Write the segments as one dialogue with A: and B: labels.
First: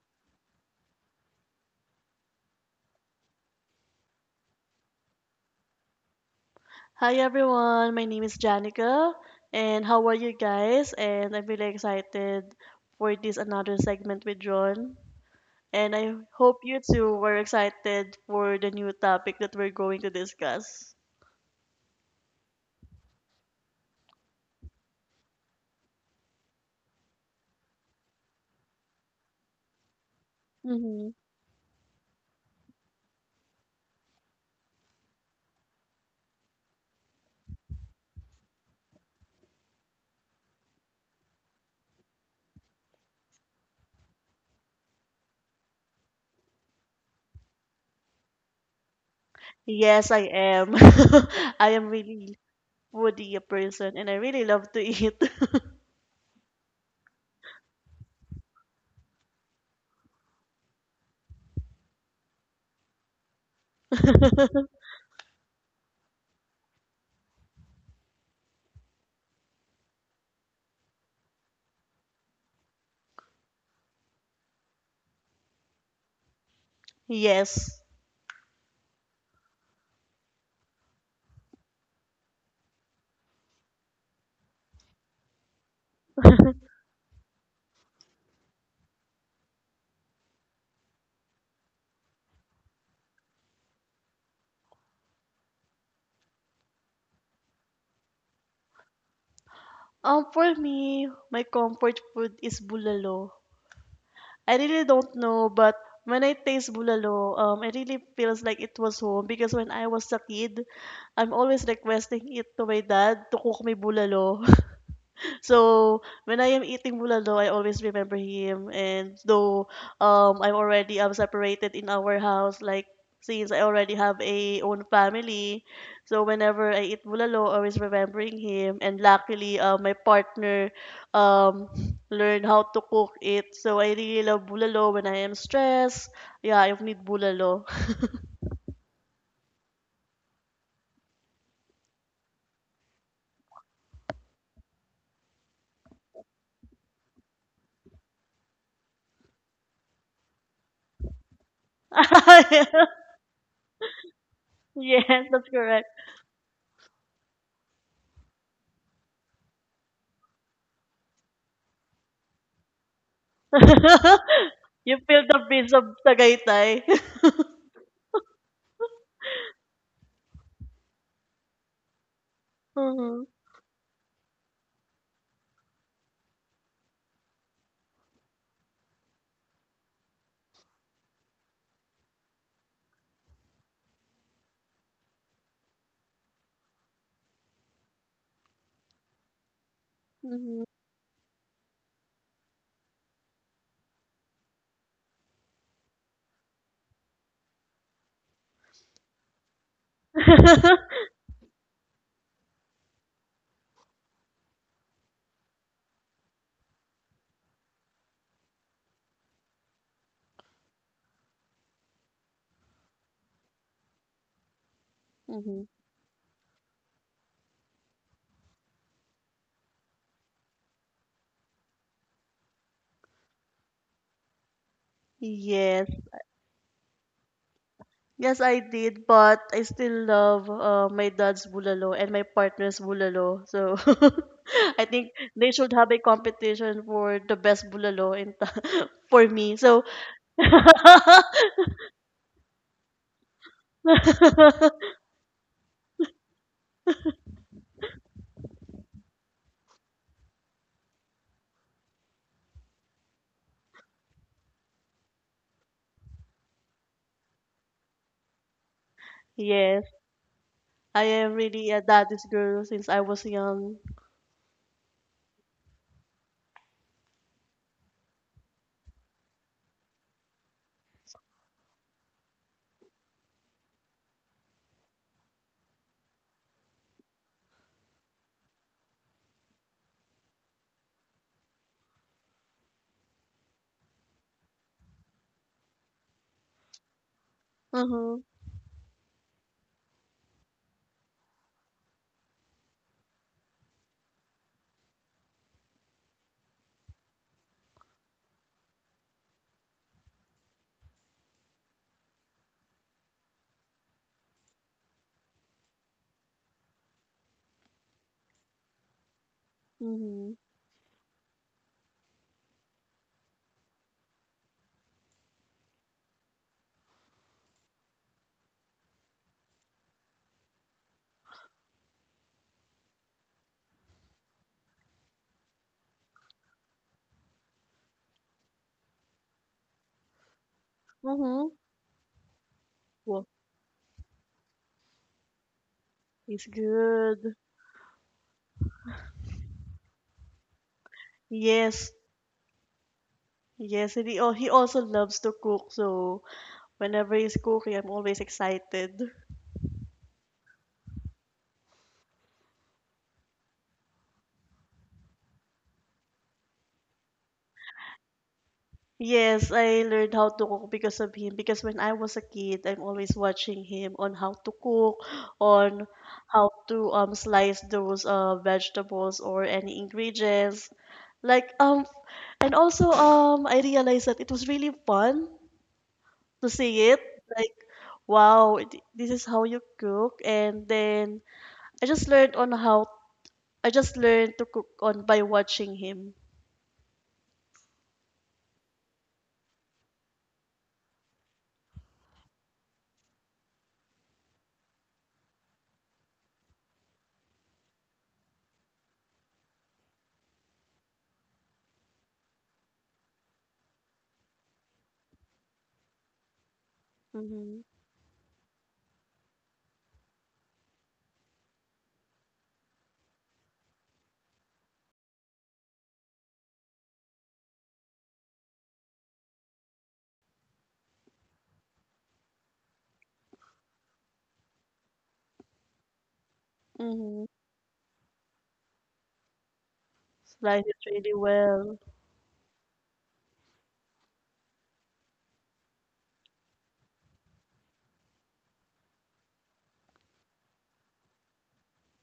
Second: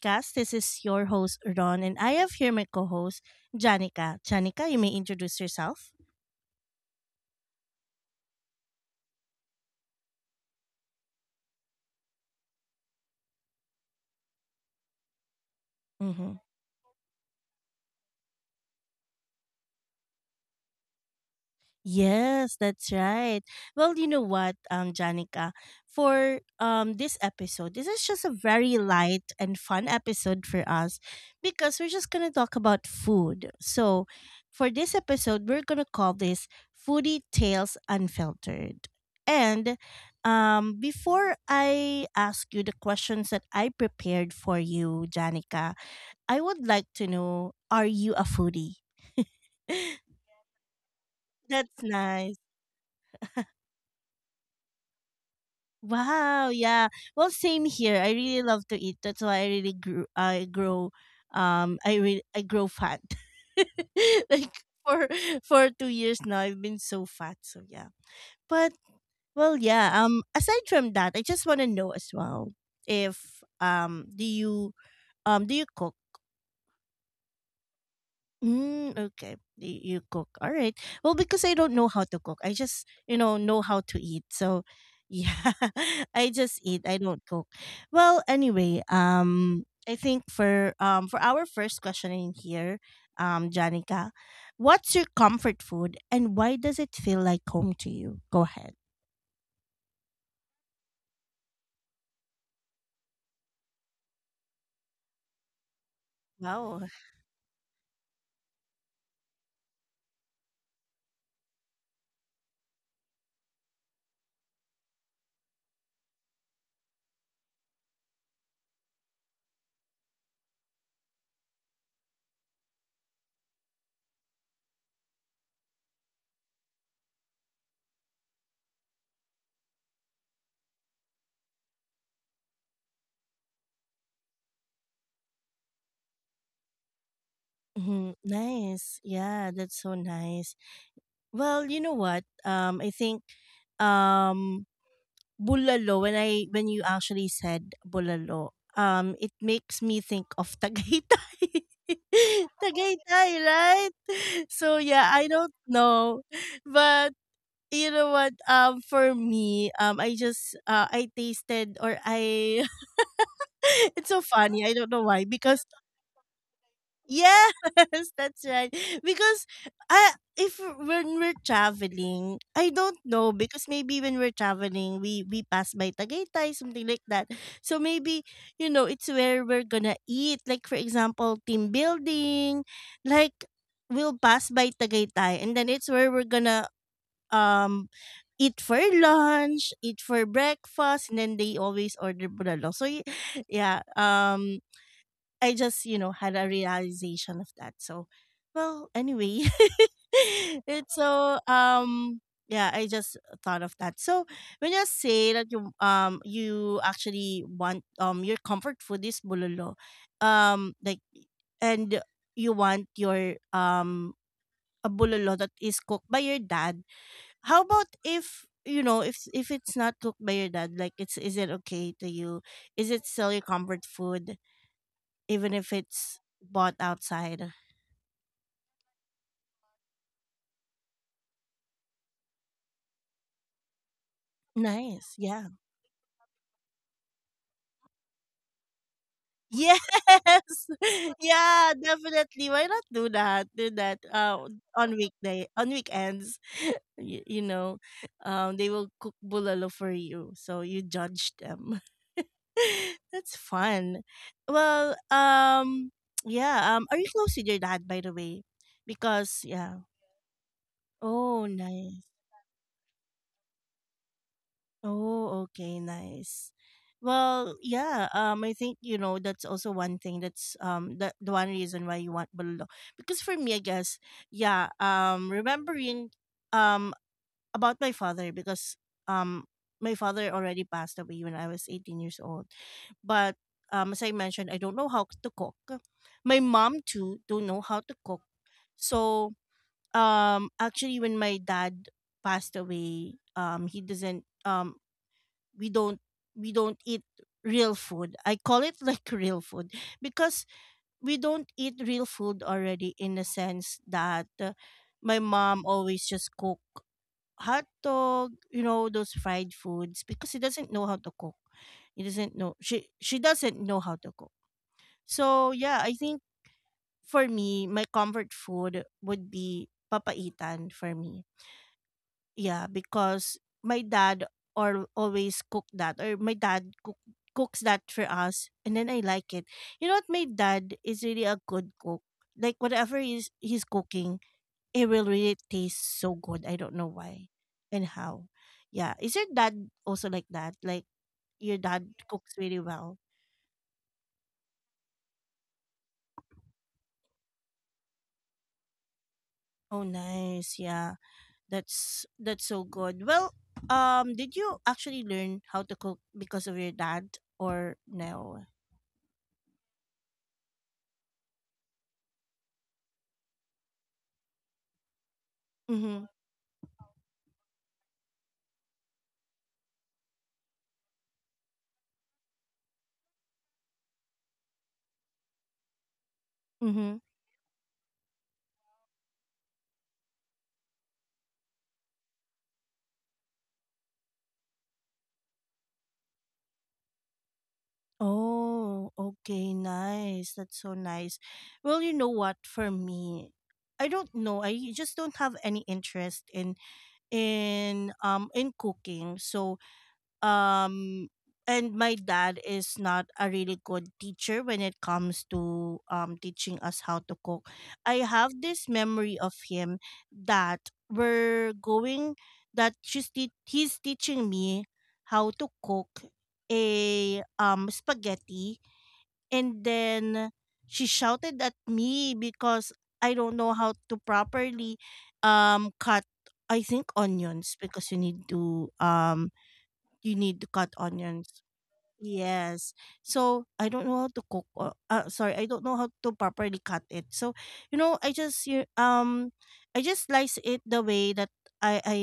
A: Podcast. This is your host, Ron, and I have here my co host, Janica. Janica, you may introduce yourself.
B: Hi everyone, my name is Janica, and how are you guys? And I'm really excited for this another segment with John. And I
A: Mm-hmm.
B: hope you too were excited for the new topic that we're going to discuss.
A: Yes, that's right. Well, Janica, for this episode, this is just a very light and fun episode for us
B: Hmm.
A: because we're just gonna talk about food. So, for this episode, we're gonna call this "Foodie Tales Unfiltered." And Before I ask you the questions that I prepared for you, Janica, I would like to know: are you a foodie?
B: Yes, I am. I
A: That's
B: am
A: nice.
B: really foodie person, and I really love to eat.
A: Wow, yeah. Well, same here. I really love to eat. That's why I really grew I grow I really I grow fat. Like for for 2 years now I've been so fat. So yeah. But well, yeah. Aside from that, I just want to know as well if do you do you cook?
B: Yes.
A: Mm, okay. You cook. All right. Well, because I don't know how to cook. I just, you know how to eat. So, yeah, I just eat. I don't cook. Well, anyway, I think for our first question in here, Janica, what's your comfort food and why does it feel like home to you? Go ahead.
B: For me, my comfort food is bulalo. I really don't know, but when I taste
A: Wow.
B: bulalo, it really feels like it was home because when I was a kid, I'm always requesting it to my dad to cook me bulalo. So when I am eating bulalo, I always remember him. And though I'm separated in our house, like since I already have a own family, so whenever I eat bulalo, always remembering him. And luckily, my partner um learned how to cook it. So I really love bulalo when I am stressed. Yeah, I need bulalo.
A: Mhm. Nice. Yeah, that's so nice. Well, you know what? I think um Bulalo, when you actually said bulalo, it makes me think of Tagaytay. Tagaytay, right? So
B: Yes,
A: yeah, I
B: that's
A: don't
B: correct.
A: know, but you know what? For me, I tasted or I. It's so funny. I don't
B: You
A: know
B: feel
A: why
B: the
A: because
B: breeze of Tagaytay.
A: yes, that's right. Because I if when we're traveling, I don't
B: Mm-hmm.
A: know because maybe when we're traveling, we pass by Tagaytay, something like that. So maybe you know it's where we're gonna eat. Like for example, team building, like we'll pass by Tagaytay, and then it's where we're gonna um eat for lunch, eat for breakfast, and then they always order bulalo. Yeah, I just, you know, had a realization of that. So, well, anyway, it's so yeah, I just thought of that. So, when you say that you actually want your comfort food is bulolo, like and you want your a bulolo that
B: Mhm.
A: is cooked by your dad. How about if you know if it's not cooked by your dad like it's is it okay to you, is it still your comfort food even if
B: Yes.
A: it's bought outside?
B: Yes, I did, but I still love my dad's bulalo and my partner's bulalo. So I think
A: Nice. Yeah.
B: they should have a competition for the best bulalo for me.
A: Yes.
B: So
A: Yeah, definitely. Why not do that? Do that on weekday, on weekends. You know, they will cook bulalo for you, so you judge them. That's fun. Well, yeah. Are you close with your dad, by the way? Because
B: yes,
A: yeah.
B: I am
A: Oh,
B: really a
A: nice.
B: daddy's girl since I was young.
A: Oh, okay, nice. Well, yeah, I think you know that's also one thing that the one reason why you want bulalo. Because for me, I guess, yeah, remembering um about my father, because um my father already passed away when I was 18 years old. But as I mentioned, I don't know how to cook. My mom too don't know how to
B: Mhm.
A: cook. So, actually when my dad passed away, he doesn't we don't we don't eat real food. I call it like real food because we don't eat real food already in the sense that my mom always just cook hot dog, you know, those fried foods because
B: Mhm.
A: she doesn't know how to cook. He doesn't know she doesn't know how to cook. So yeah, I think for me, my comfort food would be papaitan for me, yeah, because my dad or always cook that, or my dad cooks that for us, and then I like it. You know what, my dad is really a
B: Mhm.
A: good cook. Like whatever
B: Well,
A: he's cooking, it will really taste so good.
B: he's
A: I don't know why
B: good.
A: and how. Yeah. Is your dad also like that? Like your dad
B: Yes.
A: cooks really well.
B: Yes, and he also loves to cook, so whenever he's cooking, I'm always excited.
A: Oh nice. Yeah. That's so good. Well, did you actually learn how to cook because of your dad or no?
B: Yes, I learned how to cook because of him. Because when I was a kid, I'm always watching him on how to cook, on
A: Mm-hmm.
B: how to slice those vegetables or any ingredients. Like and also I realized that it was really fun to see
A: Mm-hmm.
B: it. Like wow, this is how you cook, and then I just learned on how I just learned to cook on by watching him.
A: Oh, okay, nice. That's so nice. Well, you know what? For me, I don't know. I just don't have any interest in in cooking. So um and my dad is not a really good teacher when it comes to teaching us how to cook.
B: Mm-hmm.
A: I have this memory of him that we're going that he's teaching me how to cook a spaghetti, and then she shouted at me because I don't know how to properly cut, I think,
B: Mm-hmm.
A: onions, because you need to
B: Life
A: cut
B: is really
A: onions.
B: well.
A: Yes. So I don't know how to cook. Or, sorry, I don't know how to properly cut it. So you know, I just slice it the way that I I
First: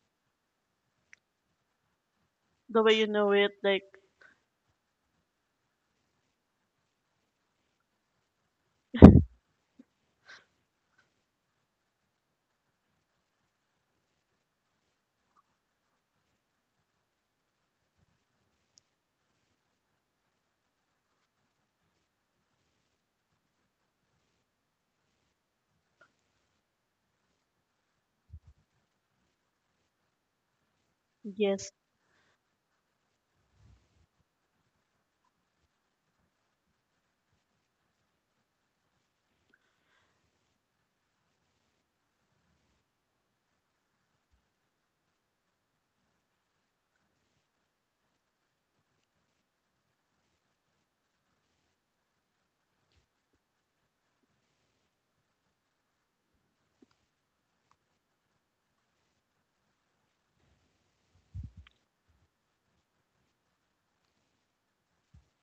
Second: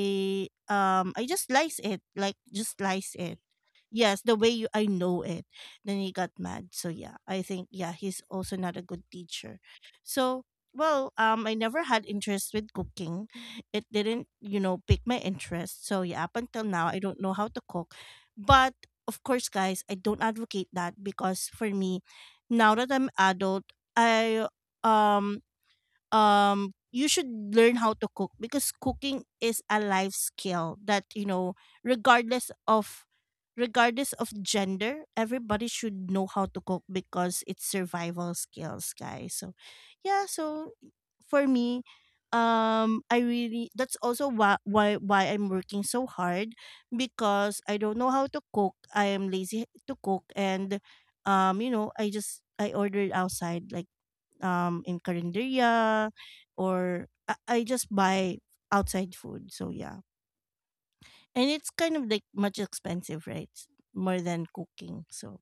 A: I just slice it like just
B: The way you
A: slice
B: know
A: it.
B: it, like.
A: Yes, the way you I know it. Then he got mad. So yeah, I think yeah, he's also not a good teacher. So well, I never had interest with cooking. It didn't, you know, pick my interest. So yeah, up until now, I don't know how to cook. But of course, guys, I don't advocate that because for me, now that I'm adult, I um you should learn how to cook because cooking is a life skill that you know,
B: Yes.
A: regardless of regardless of gender, everybody should know how to cook, because it's survival skills, guys. So yeah, so for me, I really that's also why I'm working so hard, because I don't know how to cook, I am lazy to cook, and you know, I just I ordered outside, like in Carinderia, or I just buy outside food. So yeah. And it's kind of like much expensive, right? It's more than cooking. So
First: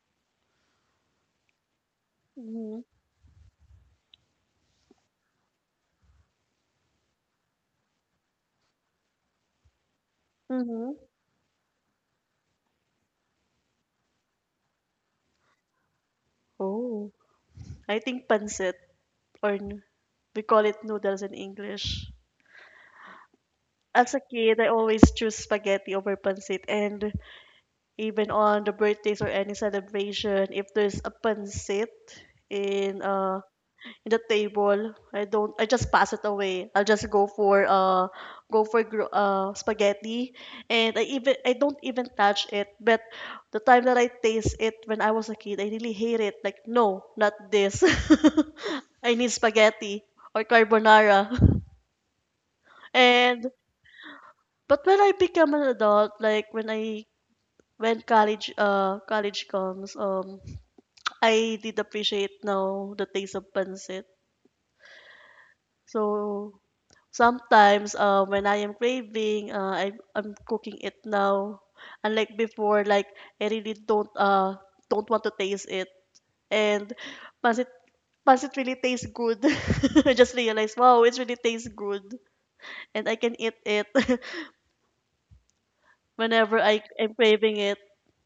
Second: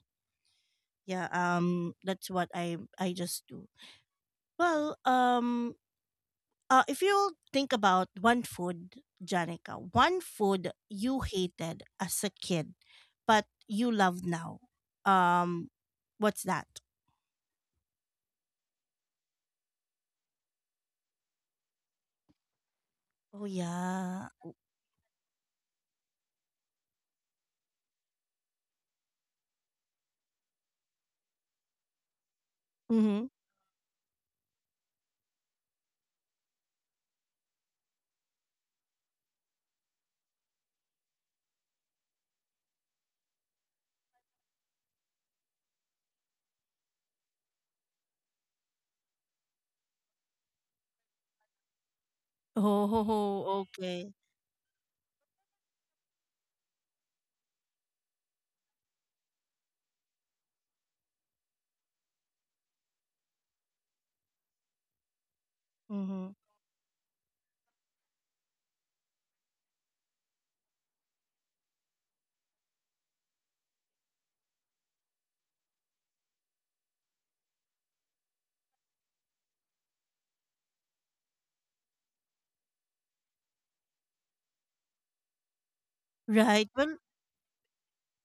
A: yeah, that's what
B: Mm-hmm.
A: I just do. Well, if you think about one food, Janica, one food
B: Mm-hmm.
A: you hated as a kid but you love now. Um what's that?
B: Oh, I think pancit, or we call it noodles in English.
A: Oh
B: As a
A: yeah.
B: kid, I always choose spaghetti over pancit, and even on the birthdays or any celebration, if there's a pancit in
A: Mm-hmm.
B: a in the table. I don't I just pass it away. I'll just go for spaghetti, and I don't even touch it. But the time that I taste it when I was a kid, I really hate it. Like no, not this. I need spaghetti or carbonara. and
A: Oh, okay.
B: but when I become an adult, like when I when college college comes, I did appreciate now the taste of pancit.
A: Mm-hmm.
B: So sometimes when I am craving, I'm cooking it now. Unlike before, like I really don't want to taste it. And pancit pancit really tastes good. I just realized, wow, it really tastes good, and I can eat it whenever
A: Right.
B: I
A: Well,
B: am craving it.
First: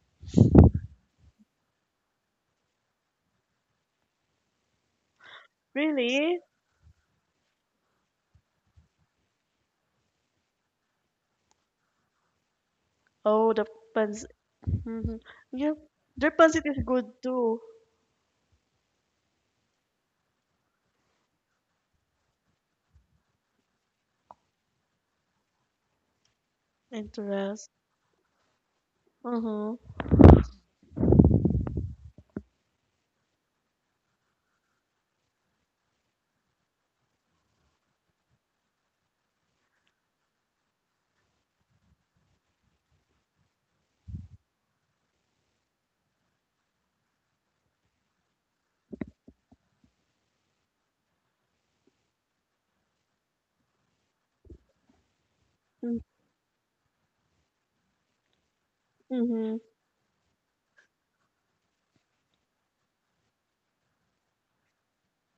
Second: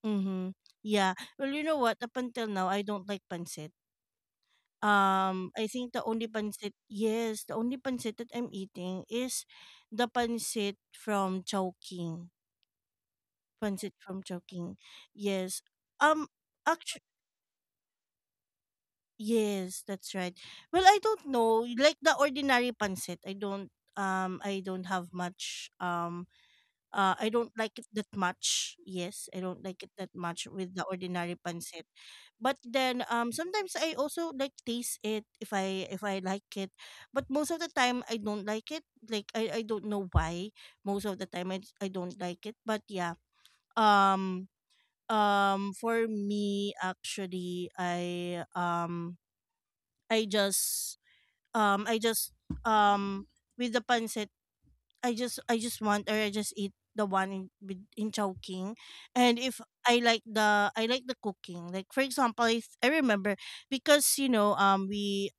A: mm-hmm. Yeah. Well, you know what? Up until now, I don't like pancit. I think the only
B: Really?
A: pancit, yes, the only pancit that I'm eating is the pancit from Chowking.
B: Oh, the
A: Pancit from
B: pancit.
A: Chowking.
B: Hmm.
A: Yes.
B: Yeah, their
A: Um,
B: pancit is good
A: actually,
B: too.
A: yes, that's right. Well, I don't know. Like the ordinary pancit, I don't. I don't have much. I don't
B: Interest.
A: like it that much. Yes, I don't
B: Mm-hmm.
A: like it that much with the ordinary pancit. But then sometimes I also like taste it if I like it. But most of the time I don't like it. I don't know why. Most of the time I don't like it. But yeah. Um for me actually I just I just um with the pancit, I just want or I just eat the one in Chowking. And
B: Mm-hmm.
A: if I like the cooking. Like for example, I remember because you know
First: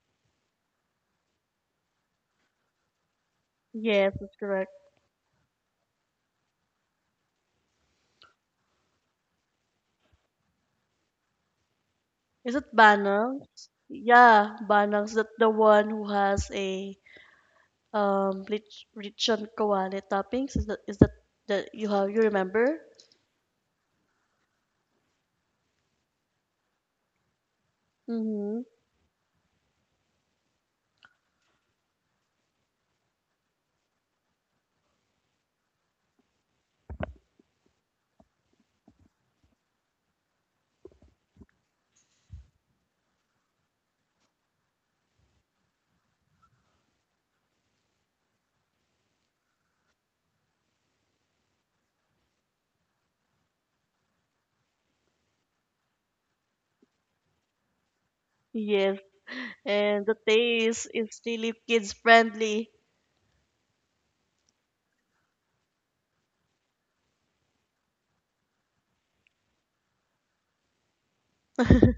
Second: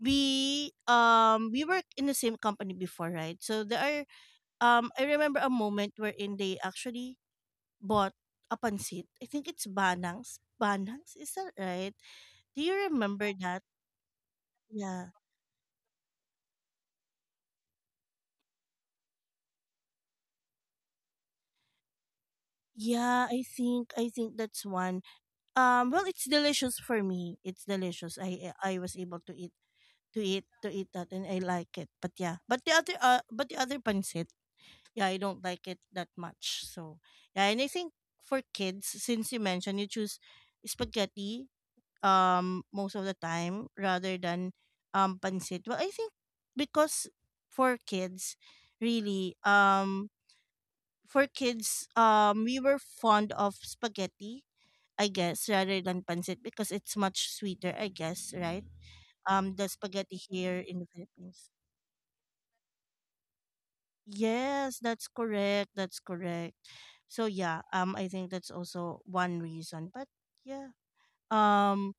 A: we work in the same company before, right? So there are
B: Yes, that's correct.
A: I remember a moment wherein they actually bought a pancit. I think it's Banangs. Banangs, is that right?
B: Is
A: Do
B: it
A: you remember that?
B: Banangs? Yeah,
A: Yeah.
B: Banangs that the one who has a rich on kawali toppings. Is that that you remember?
A: Yeah, I think that's one. Well, it's delicious for me. It's delicious.
B: Mm-hmm.
A: I was able to eat to eat that, and I like it. But yeah, but the other pancit, yeah, I don't like it that much. So yeah, and I think for kids, since you mentioned you choose spaghetti, most of the time rather than pancit. Well, I think because for kids, really, for kids, we were fond of spaghetti, I guess, rather than pancit because it's much sweeter, I guess, right?
B: Yes,
A: The
B: and
A: spaghetti
B: the
A: here in the
B: taste is
A: Philippines.
B: really kids friendly.
A: Yes, that's correct. That's correct. So yeah, I think that's also one reason. But yeah, um,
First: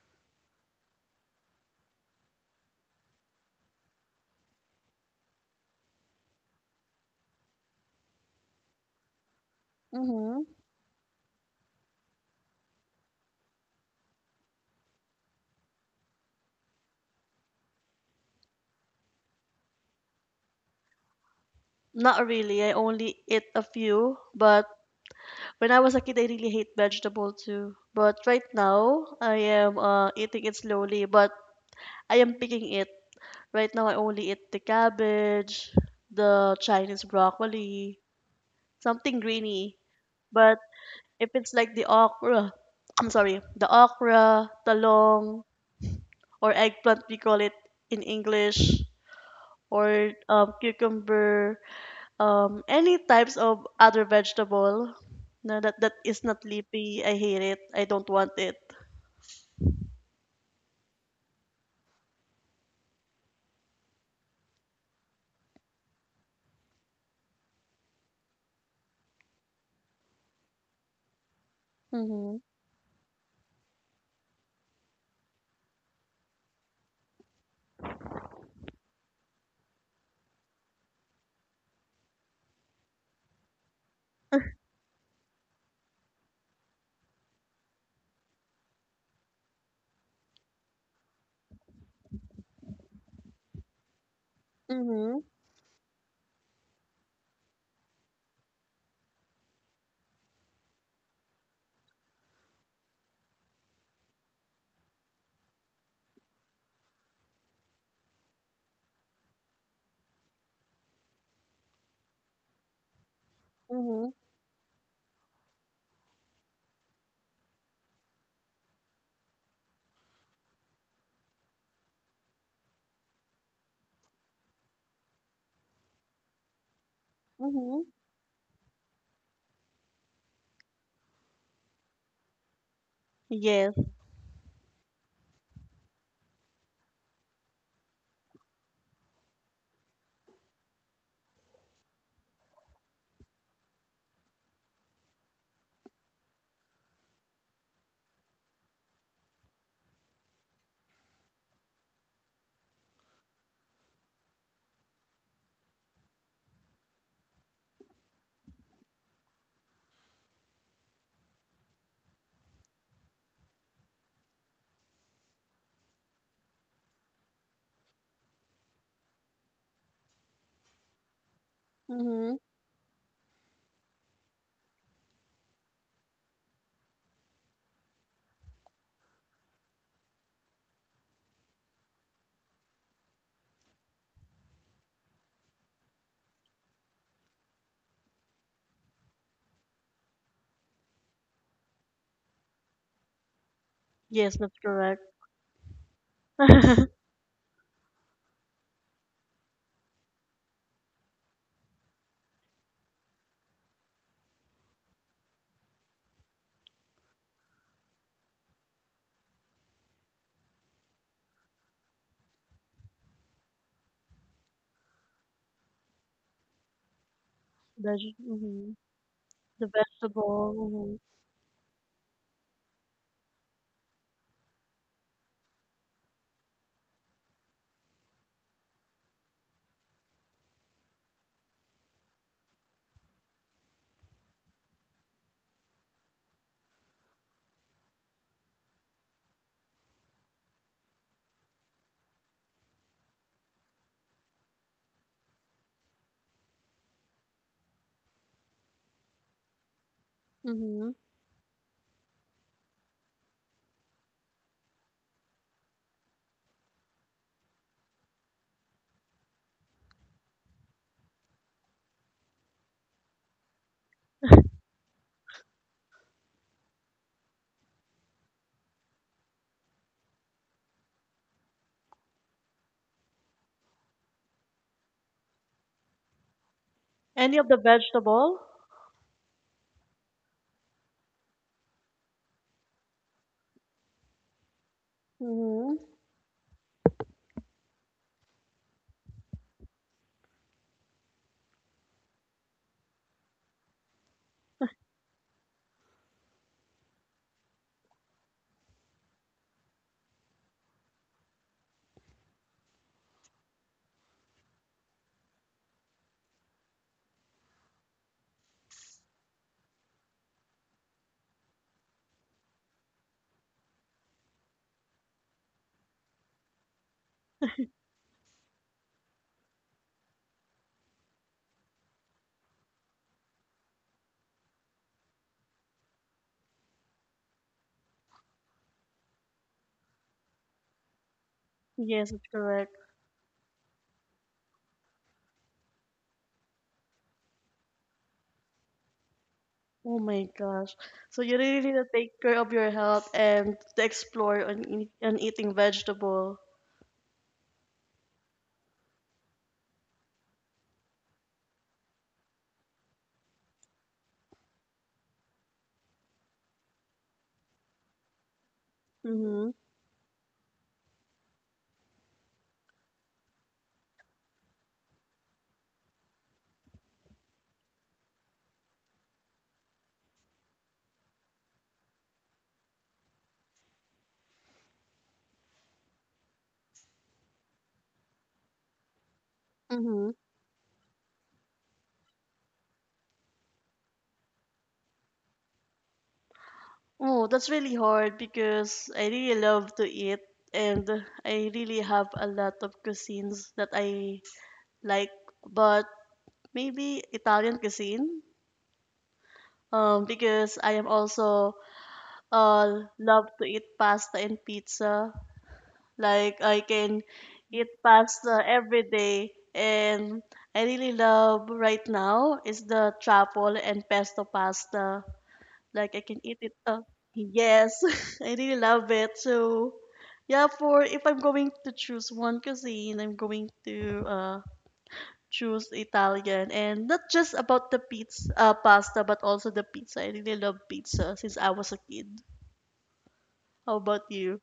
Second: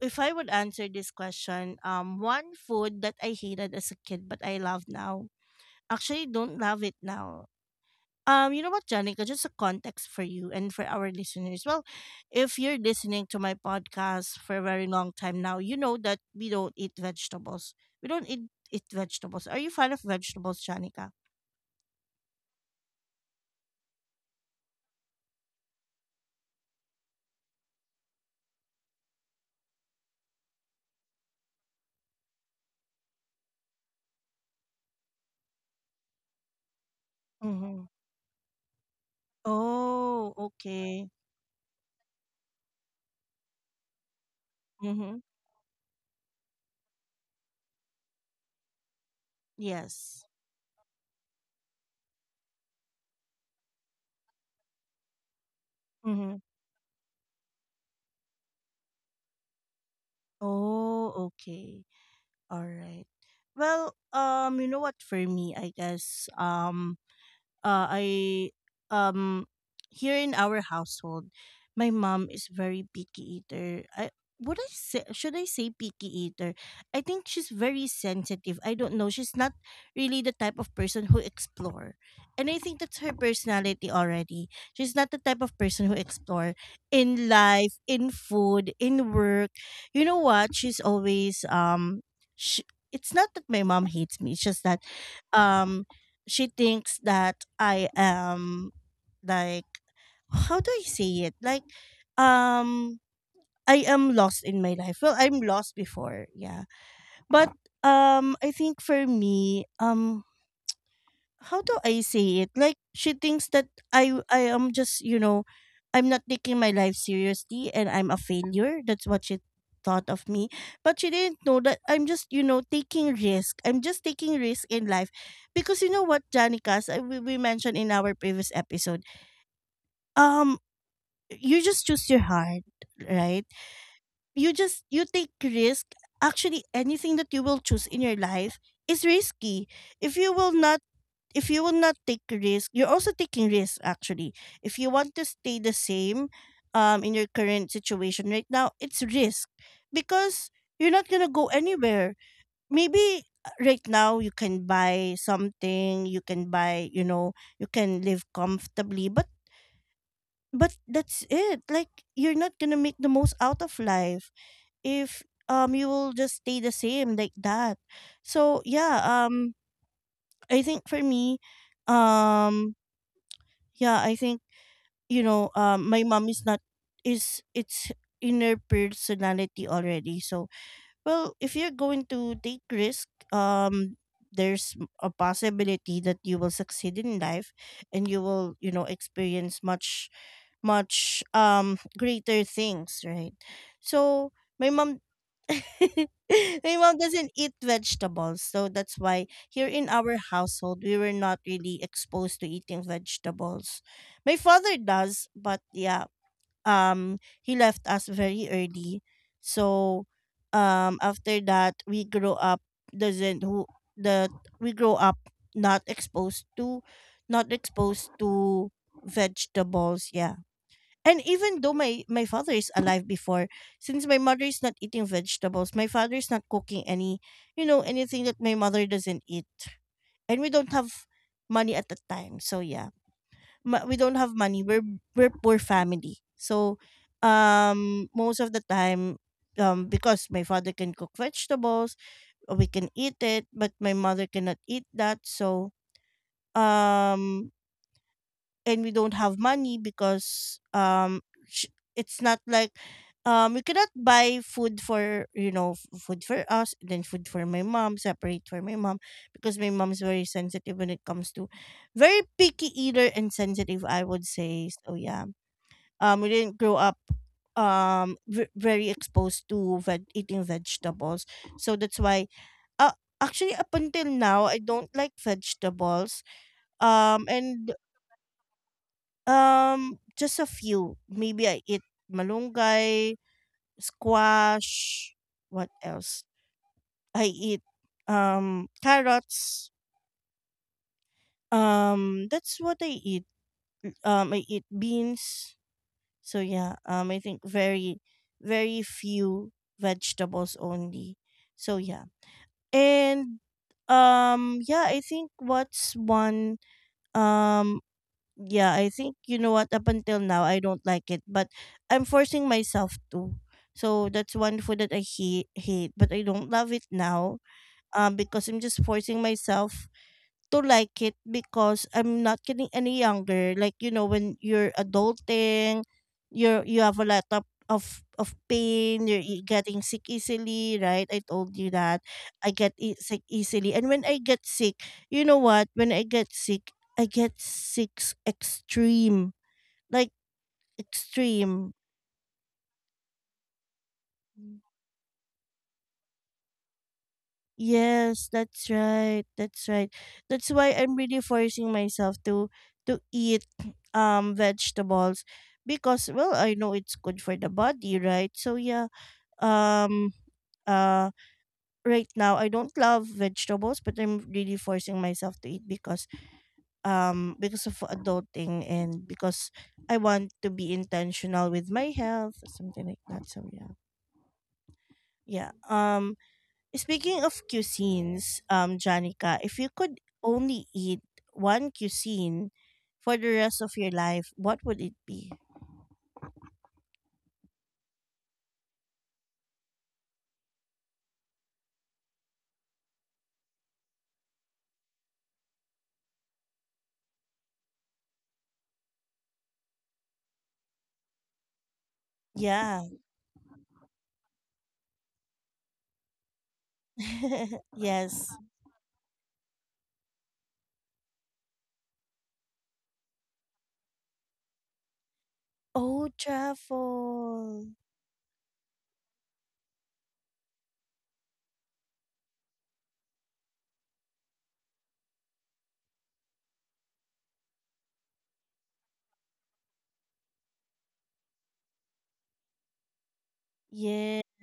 A: if I would answer this question, one food that I hated as a kid but I love now. Actually, don't love it now. You know what, Janica, just a context for
B: Mm-hmm.
A: you and for our listeners. Well, if you're listening to my podcast for a very long time now, you know that we don't eat vegetables. We don't eat vegetables. Are you fan of vegetables, Janica?
B: Not really. I only eat a few, but when I was a kid, I really hate vegetable too. But right now, I am eating it slowly, but I am picking it. Right now, I only eat the cabbage, the Chinese
A: Mm-hmm.
B: broccoli, something greeny.
A: Oh,
B: But
A: okay.
B: if it's like the okra, I'm sorry, the okra,
A: Mm-hmm.
B: talong, or eggplant, we call it in English, or
A: Yes.
B: cucumber, any types of other vegetable, no, that is
A: Mm-hmm.
B: not leafy, I hate it. I don't want it.
A: Oh, okay. All right. Well, you know what? For me, I guess, I um here in our household, my mom
B: Mm-hmm.
A: is very picky eater. I would I say, should I say picky eater? I think she's very sensitive. I don't know. She's not really the type of person who explore. And I think that's her personality already. She's not the type of person who explore in life, in food, in work. You know what? She's always she, it's not that my mom hates me. It's just that
B: Mm-hmm.
A: um she thinks that I am like how do I say it? Like um I am lost in my life. Well, I'm lost before, yeah. But I think for me, how do I say it? Like she thinks that
B: Mm-hmm.
A: I am just, I'm not taking my life seriously and I'm a failure. That's what she thought of me. But she didn't know that I'm just, taking risk. I'm just taking risk in life. Because you know what, Janica, as we mentioned
B: Mm-hmm.
A: in our previous episode, um, you just choose your heart, right?
B: Yes.
A: You take risk. Actually, anything that you will choose in your life is risky. If you will not if you will not take risk, you're also taking risk actually. If you want to stay the same in your current situation right now, it's risk because you're not going to go anywhere. Maybe right now you can buy something, you can buy, you know, you can live comfortably, but that's it. Like you're not going to make the most out of life if you will just stay the same like that. So, yeah, I think for me
B: Mm-hmm.
A: um yeah, I think you know my mom is not is it's in her personality already. So well, if you're going to take risk, there's a possibility that you will succeed in life and you will, you know, experience much much greater things, right? So
B: Yes, that's
A: my mom
B: correct.
A: my mom doesn't eat vegetables, so that's why here in our household we were not really exposed to eating vegetables. My father does, but yeah, he left us very early. So after that we grow up doesn't who the we grow up not exposed to not
B: That's,
A: exposed
B: mm-hmm.
A: to
B: The
A: vegetables, yeah.
B: vegetable.
A: And even though my father is alive before, since my mother is not eating vegetables, my father is not cooking any, you know, anything that my mother doesn't eat, and we don't have money at the time. So yeah, we don't have money. We're poor family. So, most of the time, because my father can cook vegetables, we can eat it, but my mother cannot eat that. So, um and we don't have money because
B: Mm-hmm. Mm-hmm.
A: it's not like we cannot buy food for, you know, food for us, then food for my mom, separate for my mom, because my mom's very sensitive when it comes to, very picky eater and sensitive I would say. So yeah, we didn't grow up very exposed to eating vegetables. So that's why uh, actually up until now I don't like vegetables
B: Any of the
A: and
B: vegetable?
A: just a few. Maybe I eat malunggay, squash, what
B: Mm-hmm.
A: else? I eat carrots. That's what I eat. I eat beans. So yeah, I think very very few vegetables only. So yeah. And yeah, I think what's one um yeah, I think, you know what, up until now I don't like it, but I'm forcing myself to. So that's one food that I hate, hate, but I don't love it now because I'm just forcing myself to like it because I'm not getting any younger. Like, you know, when you're adulting, you have a lot of of pain. You're getting sick easily, right? I told you that
B: Yes, that's
A: I get
B: correct.
A: sick easily, and when I get sick, you know what? When I get sick extreme,
B: Oh
A: like
B: my gosh. So you really
A: extreme.
B: need to take care of your health and to explore on eating vegetable.
A: Yes, that's right. That's right. That's why I'm really forcing myself to eat vegetables because, well, I know it's good for the body, right? So yeah.
B: Mm-hmm.
A: Um uh right now I don't love vegetables, but I'm really forcing myself to eat because of adulting and because I want to be intentional with my health, something like that. So yeah. Yeah. Speaking of cuisines, Janica, if you could
B: Mm-hmm.
A: only eat one cuisine for the rest of your life, what would it be?
B: Oh, that's really hard because I really love to eat, and I really have a lot of cuisines that I like, but maybe Italian cuisine. Because I am also
A: Yeah.
B: love to eat pasta and pizza. Like I can eat
A: Yes.
B: pasta every day, and I really love right now is the truffle and pesto pasta. Like I
A: Oh,
B: can eat it,
A: truffle.
B: yes, I really love it. So yeah, for if I'm going to choose one cuisine, I'm going to choose Italian, and not just about the pizza, pasta, but also the pizza. I really love pizza since I was a kid. How about
A: Yes.
B: you?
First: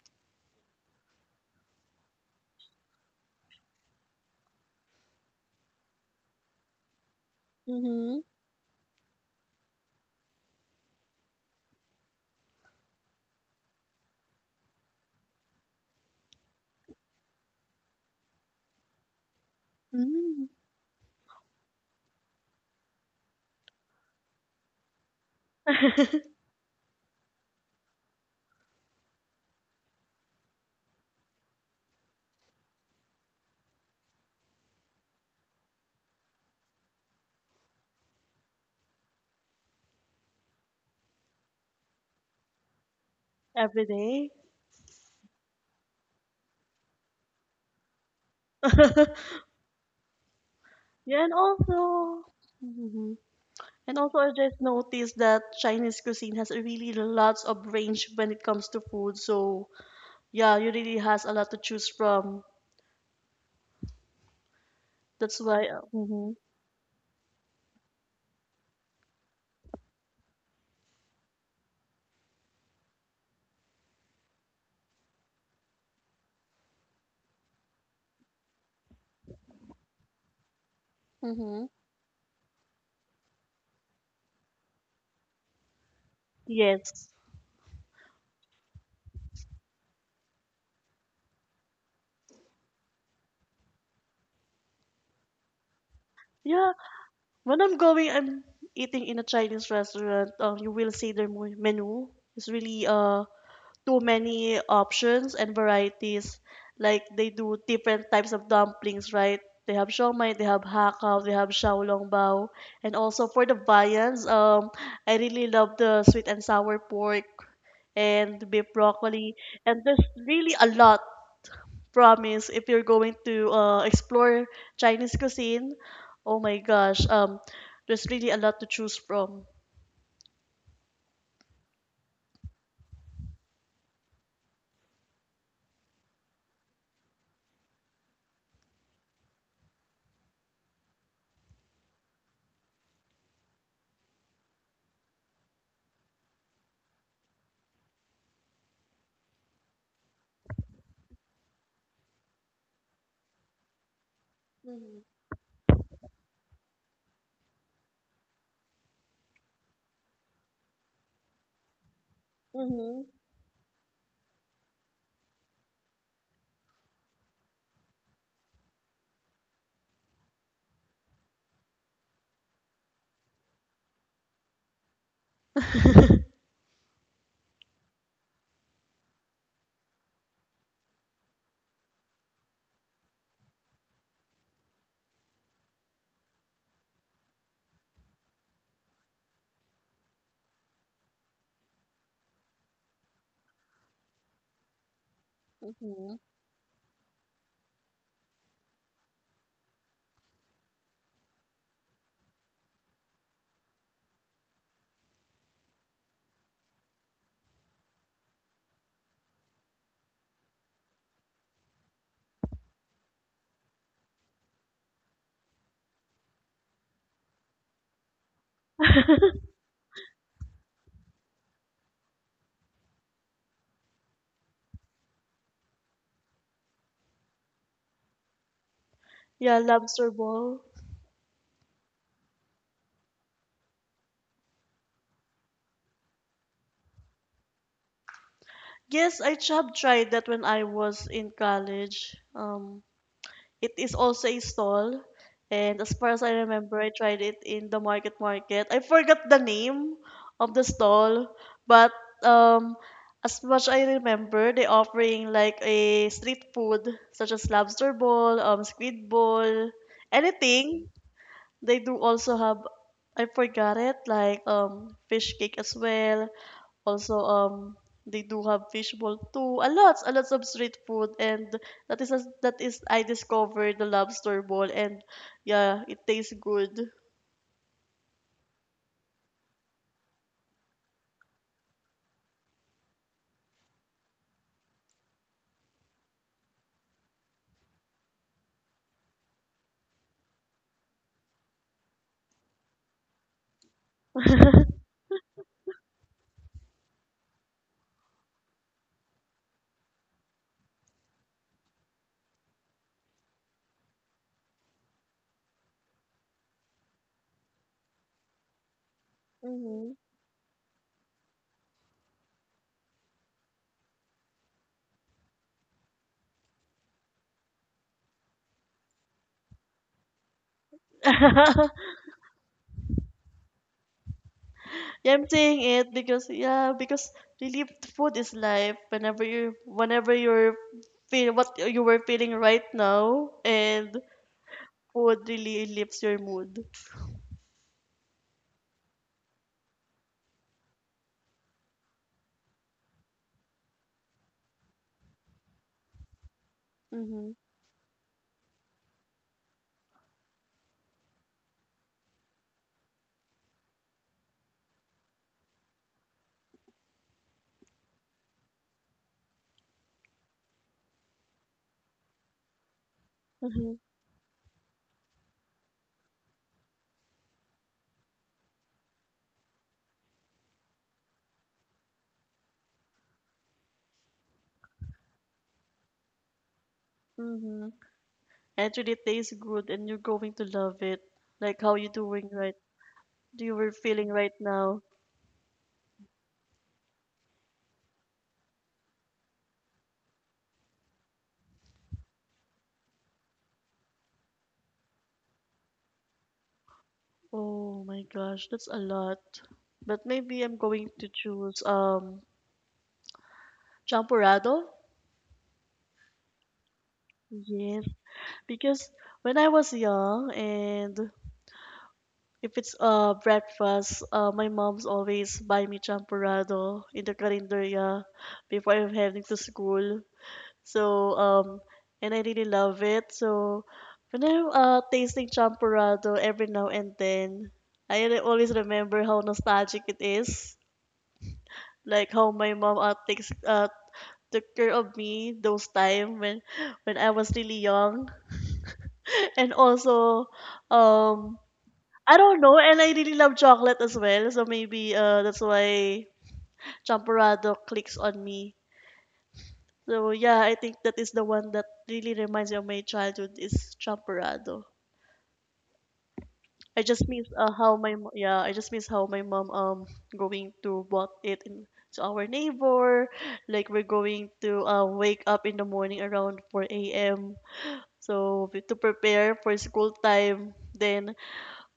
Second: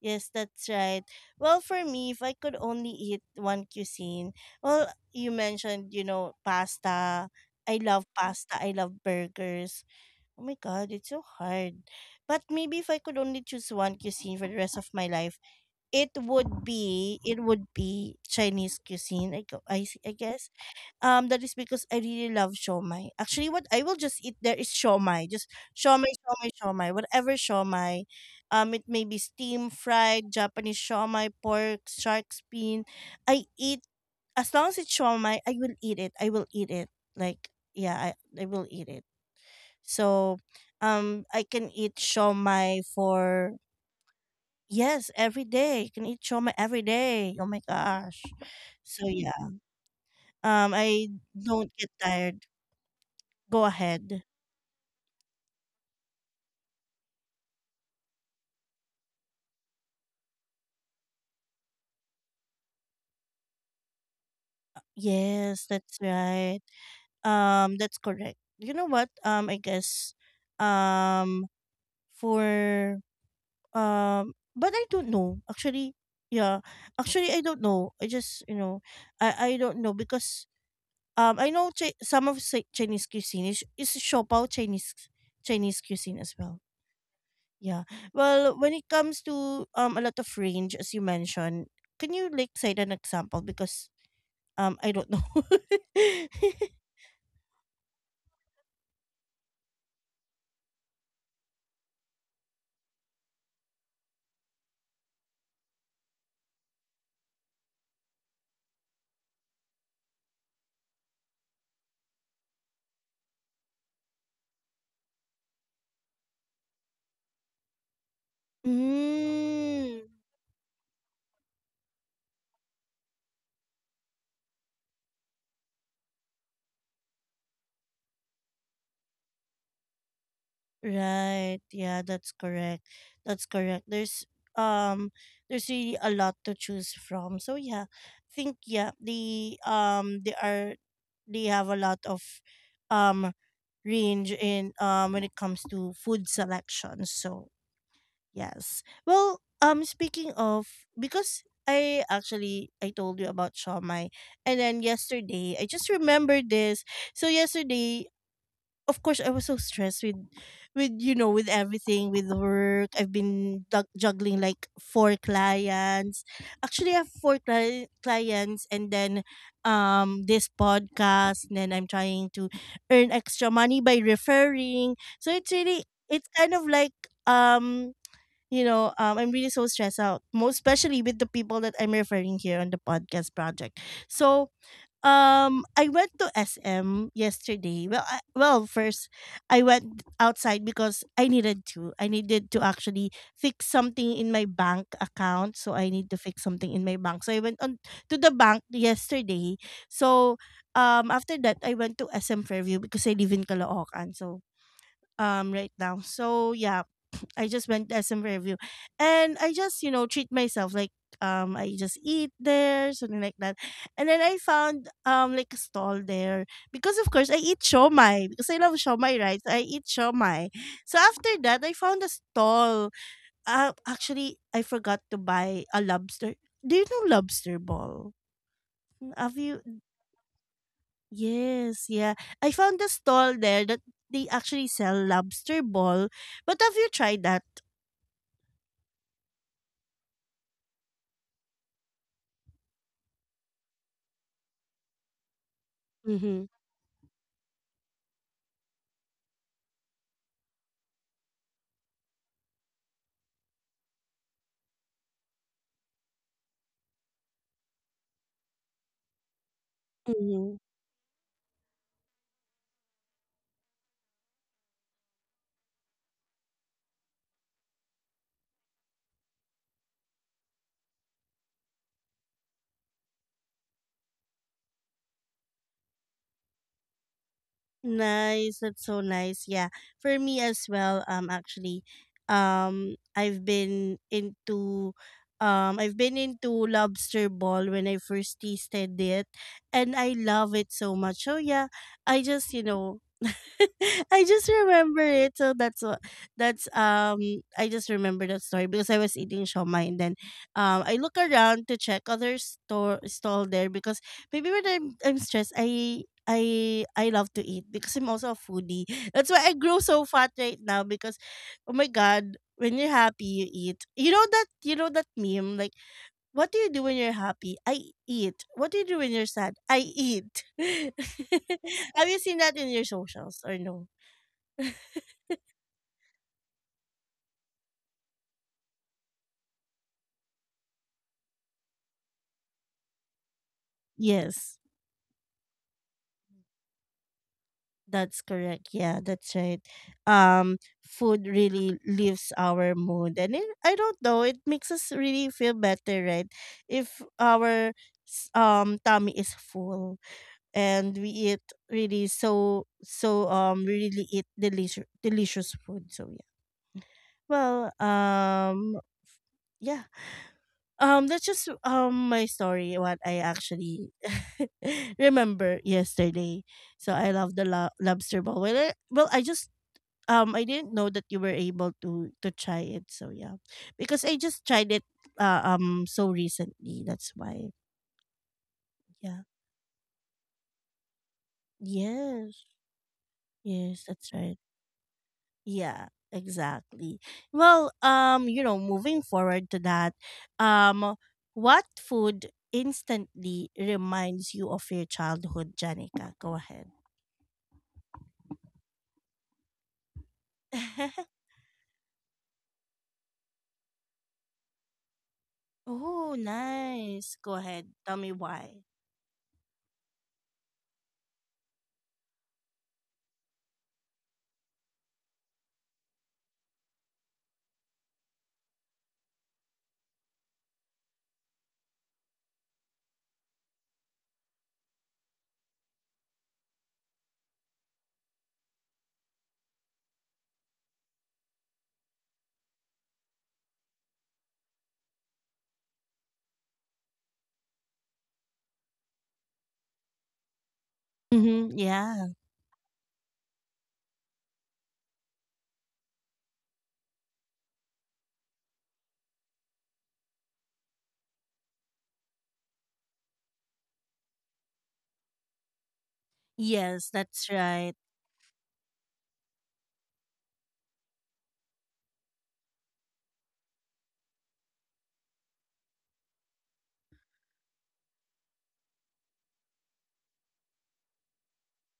A: Yes, that's right. Well, for me, if I could only eat one cuisine, well, you mentioned, you know, pasta. I love
B: Mhm.
A: pasta. I love burgers. Oh my God, it's so hard. But maybe if I could only choose one cuisine for the rest of my life, it would be Chinese cuisine. I
B: Mm.
A: guess. That is because I really love shomai. Actually, what I will just eat there is shomai. Just shomai, shomai, shomai. Whatever shomai. It may be steam fried, Japanese shomai, pork, shark's fin. I eat, as long as it's shomai, I will eat it. I will eat it. Like yeah, I will eat it. So, I can eat shomai for
B: Every day.
A: yes every day. I can eat shomai every day. Oh my gosh. So yeah. I
B: Yeah, and
A: don't get
B: also,
A: tired.
B: mhm,
A: Go
B: and also
A: ahead.
B: I just noticed that Chinese cuisine has a really lots of range when it comes to food. So yeah, you really has a lot to choose from. That's
A: Yes,
B: why.
A: that's
B: Mhm.
A: right. That's correct. You know what? I guess, um, for but I don't know. Actually, yeah. Actually, I don't know. I just, you know, I don't know because I
B: Mhm.
A: know some of Chinese cuisine is Shopao Chinese cuisine as well.
B: Yes.
A: Yeah. Well, when it comes to a lot of range, as you mentioned, can you like cite an example because I don't know.
B: Yeah. When I'm eating in a Chinese restaurant, you will see their menu. It's really too many options and varieties. Like they do different types of dumplings, right? They have siomai, they have hakao, they have xiaolongbao, and also for the viands, I really love the sweet and sour pork and beef broccoli. And there's
A: Mm,
B: really a lot, promise, if you're going to explore Chinese cuisine. Oh my gosh, there's really a lot to choose from.
A: right. Yeah, that's correct. That's correct. Um there's really a lot to choose from. So yeah, I think yeah, the they are they have a lot of um range in when it comes to food selection. So yes. Well, speaking of, because I told you about Shawmai, and then
B: Mm-hmm.
A: yesterday I just remembered this. So yesterday, of course, I was so stressed with, you know, with everything, with work.
B: Mm-hmm.
A: I've been juggling like four clients. Actually, I have four clients, and then this podcast, and then I'm trying to earn extra money by referring. So it's really it's kind of like um you know, I'm really so stressed out, most especially with the people that I'm referring here on the podcast project. So, I went to SM yesterday. Well, well, first I went outside because I needed to. I needed to actually fix something in my bank account, so I need to
B: Mm-hmm.
A: fix something in my bank. So I went on to the bank yesterday. So, after that I went to SM Fairview because I live in Caloocan. So, right now. So yeah, I just went to SM Review. And I just, you know, treat myself. Like, I just eat there, something like that. And then I found like a stall there. Because of course I eat shomai. Because I love shomai, right? So I eat shomai. So after that I found a stall. Actually I forgot to buy a lobster. Do you know lobster ball? Have
B: Yeah,
A: you,
B: lobster ball.
A: yes, yeah. I found a stall there that they actually sell lobster ball. But have you tried that?
B: Yes, I job tried that when I was in college. It is also a stall, and as far as I remember, I tried it in the market market. I forgot the name of the stall, but um, as much I remember, they offering like a street food such as lobster ball, squid ball,
A: Mm-hmm.
B: anything they do also have, I forgot it, like fish cake as well. Also they do have fishball too. A lot of street food, and that is that is I discovered the lobster ball, and yeah, it tastes good.
A: Nice. That's so nice. Yeah. For me as well, actually, um I've been into I've been into lobster ball when I first tasted it and I love it so much. So yeah, I just, you know, I just remember it. So that's um, I just remember that story because I was eating shawmai and then I look around to check other store stall there because maybe when I'm stressed I love to eat because I'm also a foodie. That's why I grow
B: Mm-hmm.
A: so fat right now because oh my god, when you're happy you eat. You know that meme like what do you do when you're happy? I eat. What do you do when you're sad? I eat. Have you seen that in your socials or no?
B: Yeah, I'm saying it because really food is life. Whenever you're feel what you were feeling right now, and
A: Yes,
B: food really lifts your mood.
A: that's correct. Yeah, that's right. Um, food really lifts our mood, and it, I don't know. It makes us really feel better, right? If
B: Mm-hmm.
A: our tummy is full and we eat really so so we really eat delicious delicious food. So yeah. Well, yeah, that's just my story, what I actually remember yesterday. So I love the lobster ball. Well, well, I just I didn't know that you were able to try it. So yeah, because I just tried it so recently. That's why.
B: Mhm. And it really
A: Yeah.
B: tastes good, and you're going to love it. Like how you doing
A: Yes.
B: right you were
A: Yes.
B: feeling
A: That's
B: right
A: right.
B: now.
A: Yeah, exactly. Well, you know, moving forward to that, um, what food instantly reminds you of your childhood, Janica? Go ahead.
B: Oh my gosh, that's a lot. But maybe I'm going to choose champurrado.
A: Oh, nice. Go ahead.
B: Yes,
A: Tell me why.
B: because when I was young, and if it's breakfast, my mom's always buy me champurrado in the carinderia before I'm heading to school. So, and I really love it. So, when I'm tasting champurrado every now and then, I always remember how nostalgic it is. Like how my mom, takes took care of me those time when I was really young. And also, um,
A: Mm-hmm. Yeah.
B: I don't know, and I really love chocolate as well. So maybe that's why champurrado clicks on me. So yeah, I think that is the one that really reminds me of my childhood is champurrado. I
A: Yes,
B: just
A: that's
B: miss
A: right.
B: how my mo- yeah I just miss how my mom going to bought it in to our neighbor, like we're going to wake up in the morning around 4 a.m., so to prepare for school time, then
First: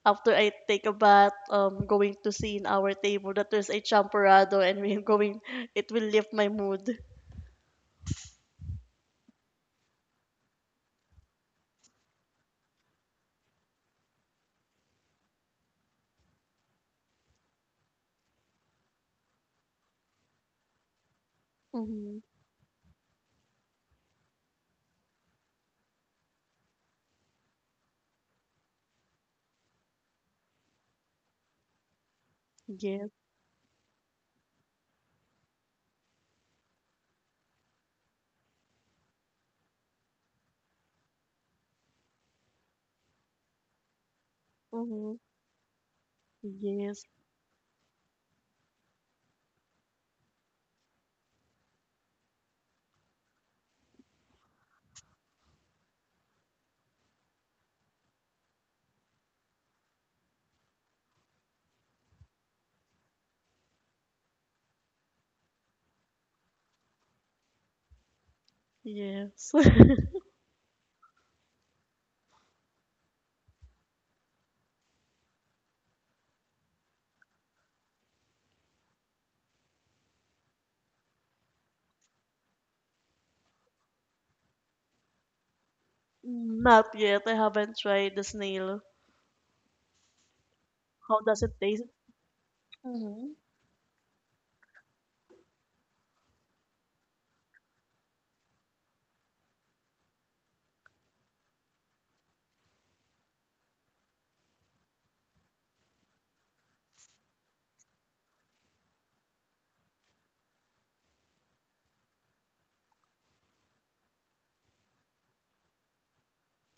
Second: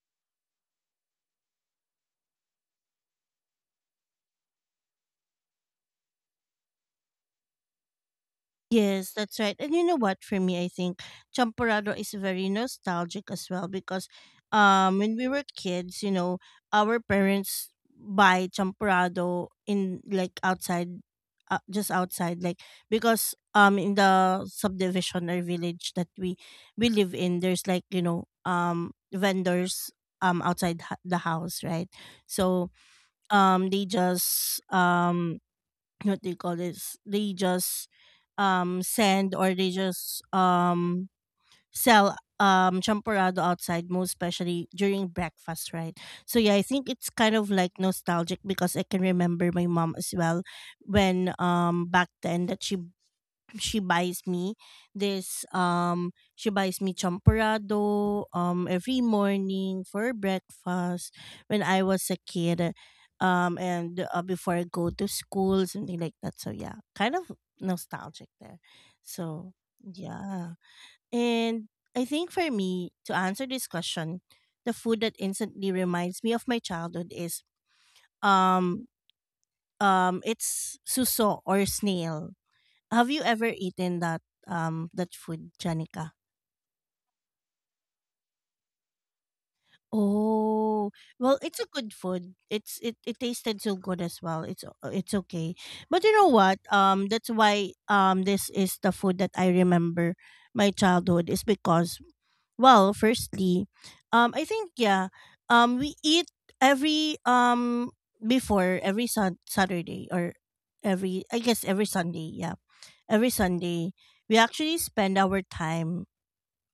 B: after I take a bath, going to see in our table that there's a champorado, and we're going it will lift my mood.
A: Yes, that's right. And you know what? For me, I think champorado is very nostalgic as well because, when we were kids, you know, our parents buy champorado in like outside, just
B: Mm-hmm.
A: outside, like because in the subdivision or village that we live in, there's like you know vendors outside the house, right? So
B: Yes.
A: they just what they call this they just send or they just sell champorado outside, most especially during
B: Mm-hmm.
A: breakfast, right? So yeah, I think
B: Yes.
A: it's kind of like nostalgic because I can remember my mom as well when back then that she buys me this she buys me champorado every morning for breakfast when I was a kid, and before I go to school, something like that. So yeah, kind of nostalgic there.
B: Yes.
A: So yeah, and I think for me to answer this question, the food that instantly reminds me of my childhood is um it's suso or snail. Have you ever eaten that that food, Janica?
B: Not yet, I haven't tried the snail.
A: Oh,
B: How
A: well,
B: does it
A: it's a
B: taste?
A: good food. It's it
B: Hmm.
A: tasted so good as well. It's okay, but you know what? That's why this is the food that I remember my childhood is because, well, firstly, I think yeah, we eat every before every Saturday or every I guess every Sunday. Yeah, every Sunday we actually spend our time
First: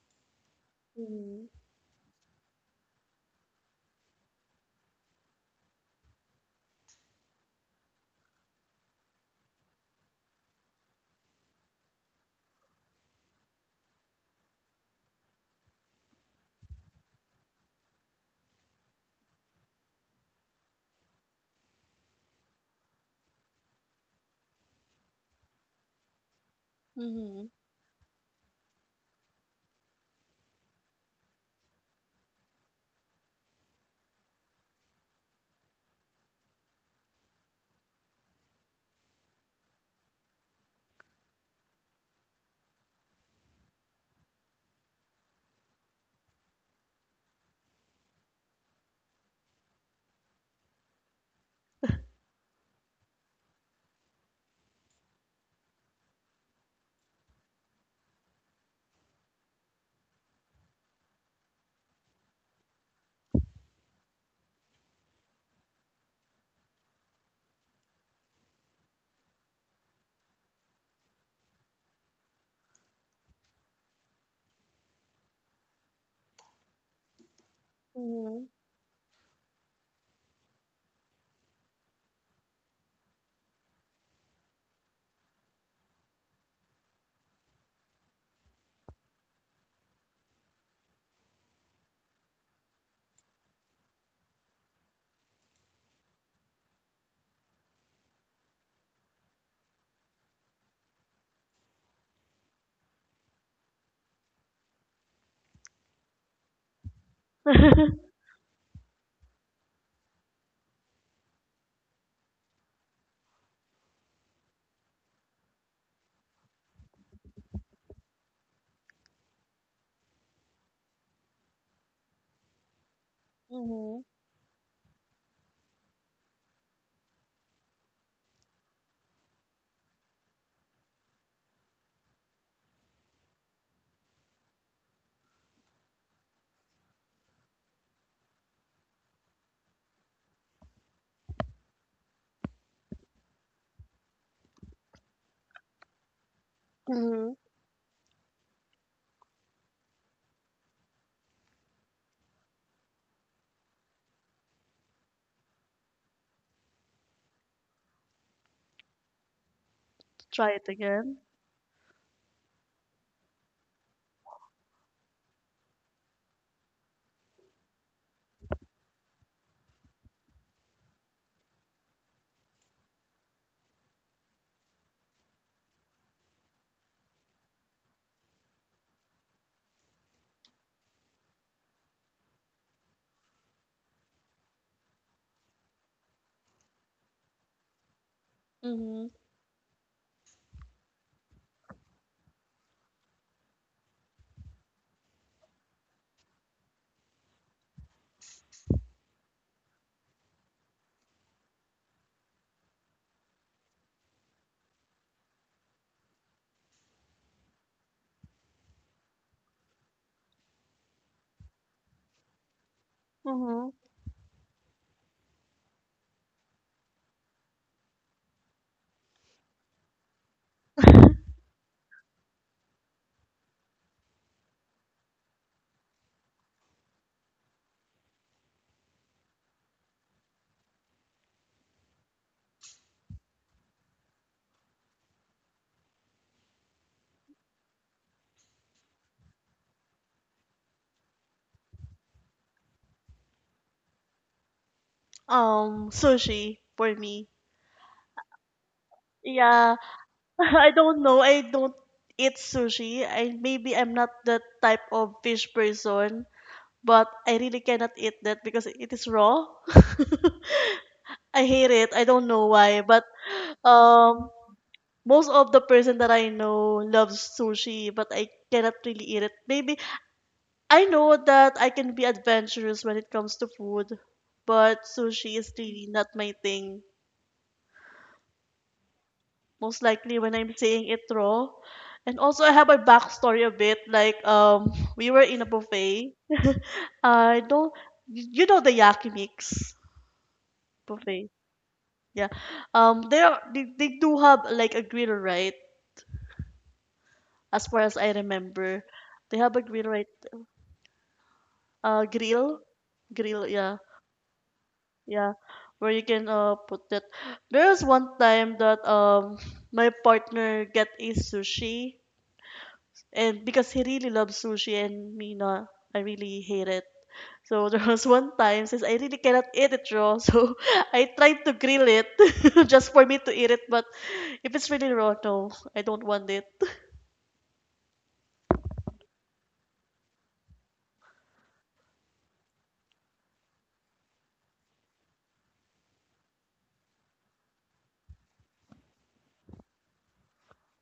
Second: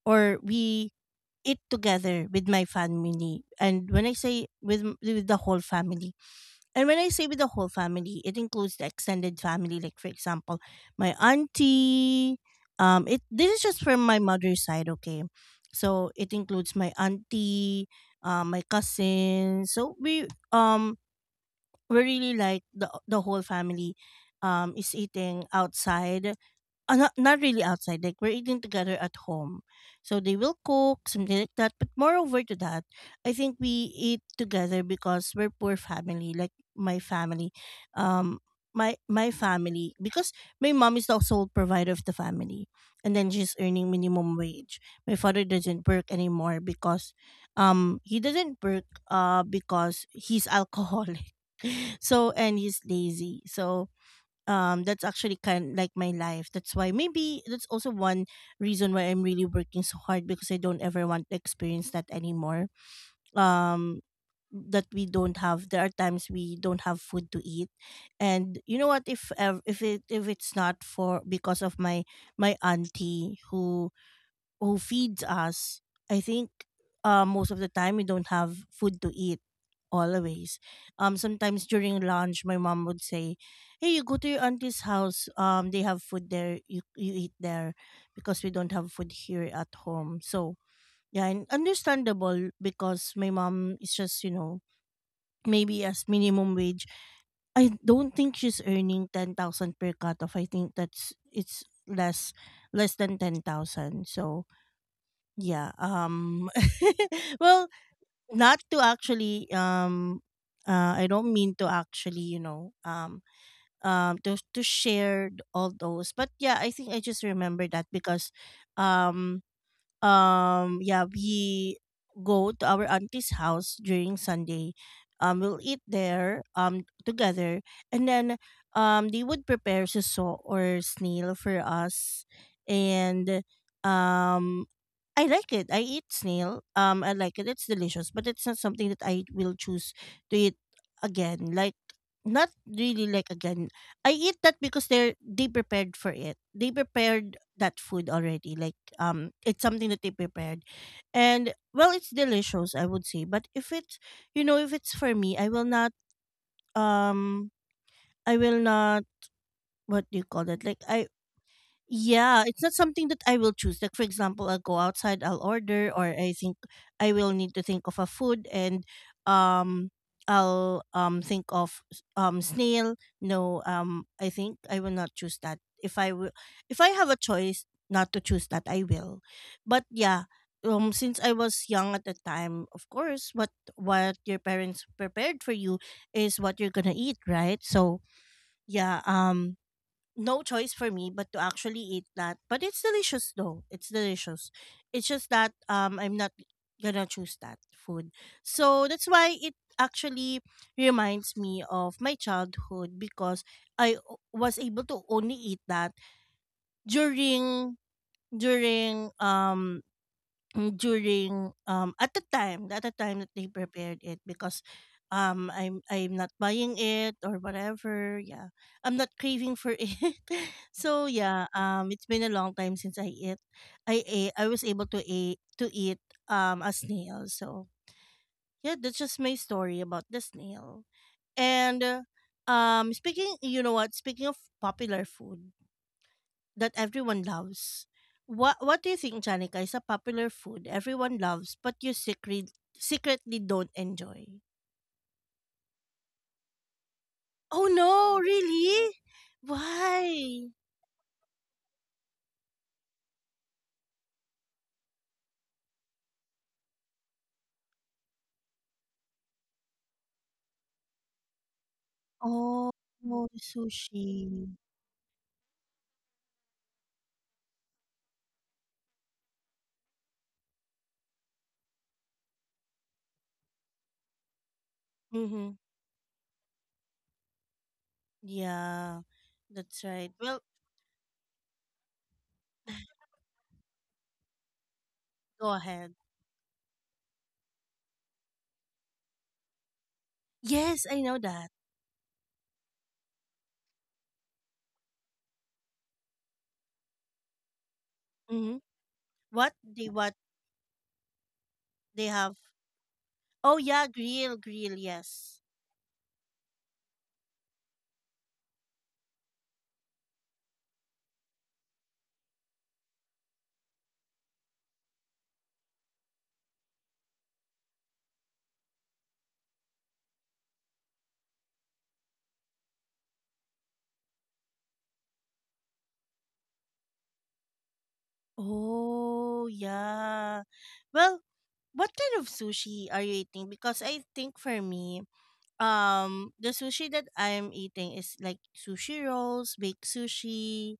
A: or we
B: Mhm.
A: eat together with my family. And when I say with with the whole family, and when I say with the whole family, it includes the extended family. Like for example, my auntie. It this is just from my mother's side. Okay, so it includes my auntie, my cousin. So um we really like the whole family, is eating outside, not not
B: Mhm.
A: really outside. Like we're eating together at home, so they will cook something like that. But moreover to that, I think we eat together because we're poor family. Like my family, um, my family because my mom is the sole provider of the family, and then she's earning minimum wage. My father doesn't work anymore because, he doesn't work because he's alcoholic. So and he's lazy. So that's actually kind like my life. That's why maybe that's also one reason why I'm really working so hard, because I don't ever want to experience that anymore. um that we don't have, there are times we don't have food to eat. And you know what, if it if it's not for because of my my auntie who feeds us, I think most of the time we don't
B: Mhm.
A: have food to eat always. Sometimes during lunch, my mom would say, "Hey, you go to your auntie's house. They have food there. You eat there because we don't have food here at home." So yeah, and understandable because my mom is just you know maybe as minimum wage. I don't think she's earning 10,000 per cut off. I think that's it's less than 10,000. So yeah. Well, not to actually I don't mean to actually, you know, to share all those. But yeah, I think I just remember that because um yeah, we go to our auntie's house
B: Mhm.
A: during Sunday. We'll eat there together, and then they would prepare suso or snail for us. And um I like it. I eat snail. I like it. It's delicious, but it's not something that I will choose to eat again. Like, not really like again. I eat that because they prepared for it. They
B: Mhm.
A: prepared that food already. Like, it's something that they prepared, and well, it's delicious, I would say. But if it's you know if it's for me, I will not um I will not what do you
B: Try
A: call
B: it
A: it? Like I
B: again.
A: yeah, it's not something that I will choose. Like for example, I'll go outside, I'll order, or I think I will need to think of a food, and um, I'll think of snail. No, I think I will not choose that. If I will, if I have a choice not to choose that, I will. But yeah, since I was young at the time, of course, what your parents prepared for you is what you're gonna eat, right? So yeah,
B: Mhm.
A: no choice for me but to actually eat that. But it's delicious though. It's delicious. It's just that I'm not gonna choose that food. So that's why it actually reminds me of my childhood because was able to only eat that during during um at the time, that they
B: Mhm.
A: prepared it, because I'm not buying it or whatever. Yeah, I'm not craving for it. So yeah, it's been a long time since I was able to eat a snail. So yeah, that's just my story about the snail. And speaking, you know what, speaking of popular food that everyone loves. What do you think, Janica? Is a popular food everyone loves, but you secretly don't enjoy?
B: Sushi for me.
A: Oh no! Really?
B: Yeah,
A: Why?
B: I don't know. I don't eat sushi. I maybe I'm not the type of fish person, but I really cannot eat that because it is raw. I hate it. I don't know
A: Oh,
B: why, but
A: oh,
B: um,
A: sushi.
B: most of the person that I know loves sushi, but I cannot really eat it. Maybe I know that I can be adventurous when it comes to food, but sushi is
A: Mm-hmm.
B: really not my thing.
A: Yeah,
B: Most
A: that's right.
B: likely when
A: Well,
B: I'm saying it raw. And also I have a backstory a bit. Like we were in a
A: go ahead.
B: buffet. I don't you know the yaki mix
A: Yes, I know
B: buffet.
A: that.
B: Yeah. They do have like a grill, right? As far as I
A: Mm-hmm.
B: remember. They have a grill, right?
A: What they have?
B: Grill. Grill,
A: Oh
B: yeah.
A: yeah, grill, grill.
B: Yeah,
A: Yes.
B: where you can put it. There was one time that my partner get a sushi, and because he really loves sushi and me not, I really hate it. So there was one time since I really cannot eat it raw, so I tried to grill it just for me to eat it. But if it's really raw, no, I don't want it.
A: Oh, yeah. Well, what kind of sushi are you eating? Because I think for me, the sushi that I am eating is like sushi rolls, baked sushi.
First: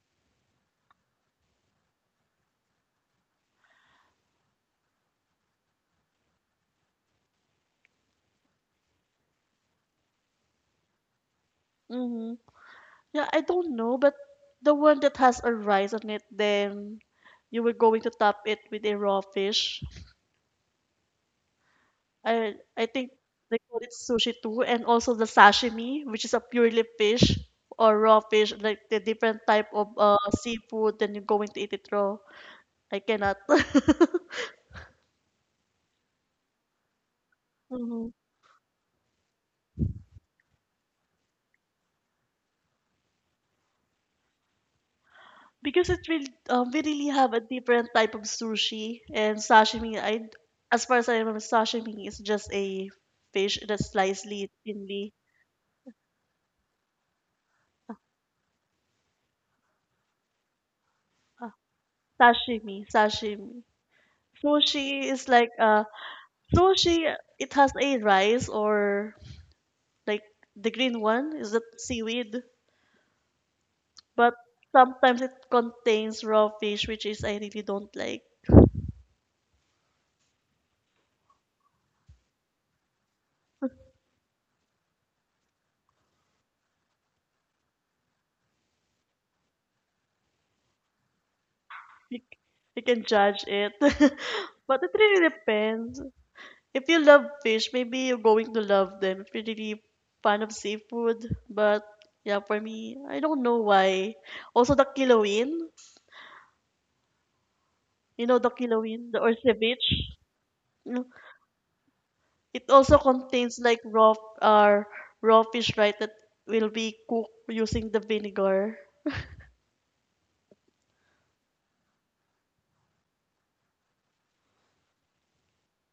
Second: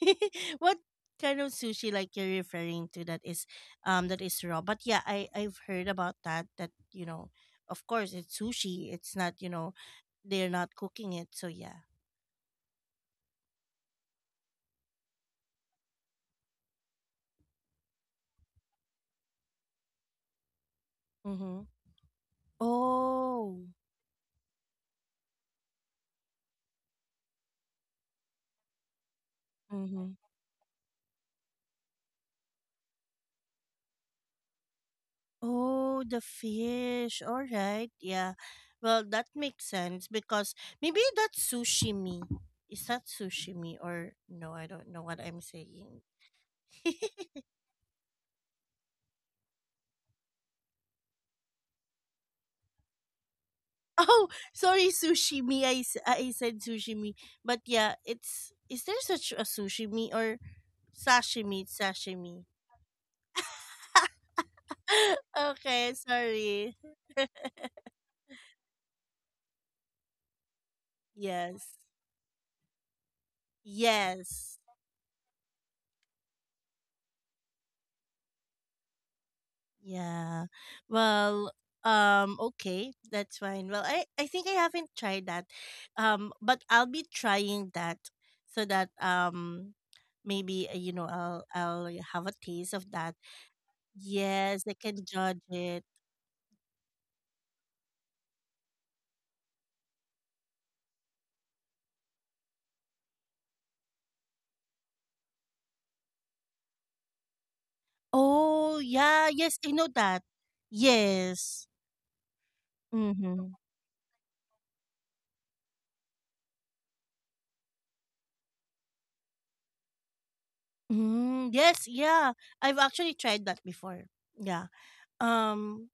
A: What kind of sushi like you're referring to that is raw? But yeah, I I've heard about that, that, you know, of course it's sushi. It's not, you know, they're not cooking it. So yeah.
B: Mm-hmm. Yeah, I don't know, but the one that has a rice on it, then you were going to top it with a raw fish.
A: Mhm.
B: I think
A: Oh.
B: they call it sushi too, and also the sashimi, which is a purely fish or raw fish, like the different type of
A: Mhm.
B: seafood. Then you're going to eat it raw. I cannot.
A: Oh, the fish. All right.
B: Mhm.
A: Yeah. Well, that makes sense because maybe that's sushi me. Is that sushi me or no? I don't know what I'm
B: Because
A: saying.
B: we really have a different type of sushi and sashimi. As far as I remember, sashimi is just a fish that's
A: Oh,
B: slightly
A: sorry,
B: thinly.
A: sushi sushimi. I said sushi me. But yeah, it's. Is there such a sushi me or
B: Uh,
A: sashimi? It's sashimi.
B: Sashimi, sashimi. Sushi is like
A: Okay, sorry.
B: sushi. It has a rice, or like, the green one is that
A: Yes.
B: seaweed, but
A: Yes.
B: sometimes it contains raw fish, which is I really don't like.
A: Yeah. Well, okay, that's fine. Well, I think I haven't tried that. But I'll be trying that so that maybe you know, I'll
B: you,
A: have a taste
B: you
A: of
B: can
A: that.
B: judge it.
A: Yes, I
B: But it
A: can
B: really
A: judge it.
B: depends. If you love fish, maybe you're going to love them if you're really fan of seafood. But yeah, for me, I don't know why. Also the kilawin, you know, the
A: Oh
B: kilawin, the
A: yeah,
B: or
A: yes, I know
B: ceviche,
A: that.
B: you know,
A: Yes.
B: it also
A: Mm-hmm.
B: contains like uh, raw fish, right? That will be cooked using the vinegar.
A: Mm, yes, yeah. I've actually tried that before. Yeah. Um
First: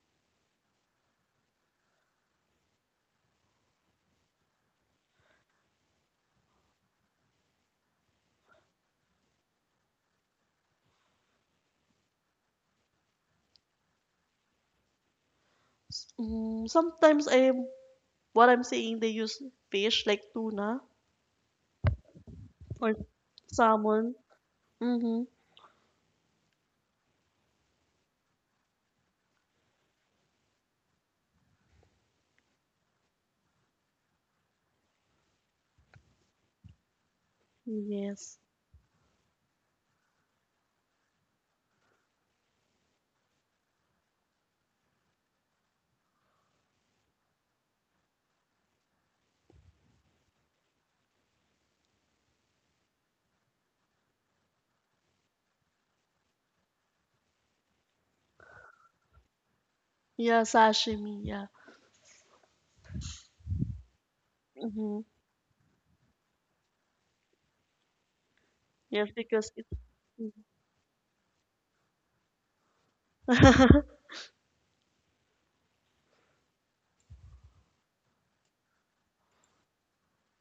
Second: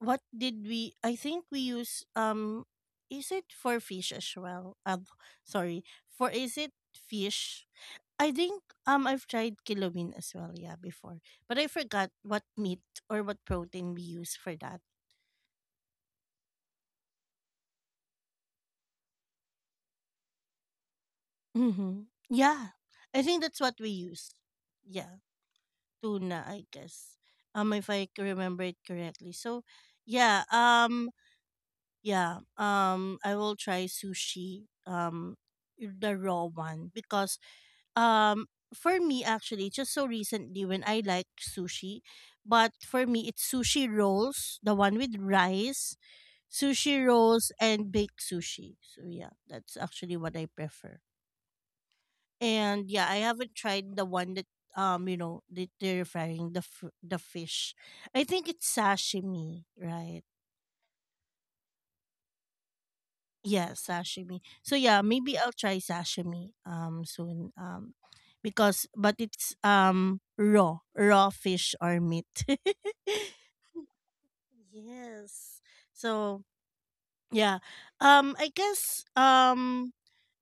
A: what did we, I think we use is it for fish as well? Sorry. For is it fish? I think I've tried kilobin as well, yeah, before. But I forgot what meat or what protein we use for that.
B: Sometimes I'm what I'm saying, they use fish like tuna
A: Mhm. Yeah.
B: or
A: I think that's what we
B: salmon.
A: use. Yeah,
B: Mm-hmm.
A: tuna, I guess. If I remember it correctly. So, yeah, yeah, I will try sushi the raw one because
B: Yes.
A: Um, for me, actually, just so recently when I like sushi, but for me, it's sushi rolls, the one with rice, sushi rolls, and baked sushi. So, yeah, that's actually what I prefer. And yeah, I haven't tried the one that, you know, that they're frying the, the fish. I think it's sashimi, right?
B: Yeah, sashimi. Yeah.
A: Yeah, sashimi. So
B: Mm-hmm.
A: yeah, maybe I'll try sashimi soon. Because
B: Yes,
A: but
B: because
A: it's
B: it's.
A: raw, raw fish or meat. Yes. So yeah. I guess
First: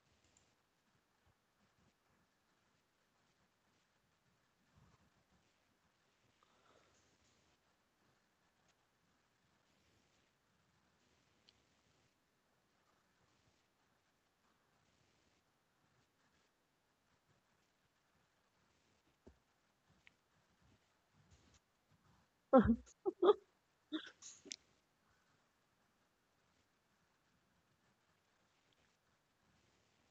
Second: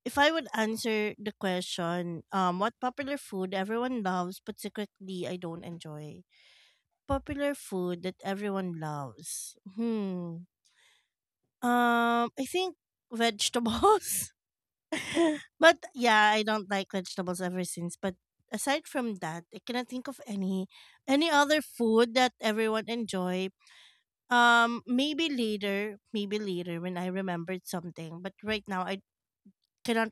A: if I would answer the question, what popular food everyone loves but secretly I don't enjoy. Popular food that everyone loves. Hmm. I think vegetables. But yeah, I don't like vegetables ever since. But aside from that, I cannot think of any other food that everyone enjoy. Maybe later when I remembered something. But right now, I cannot.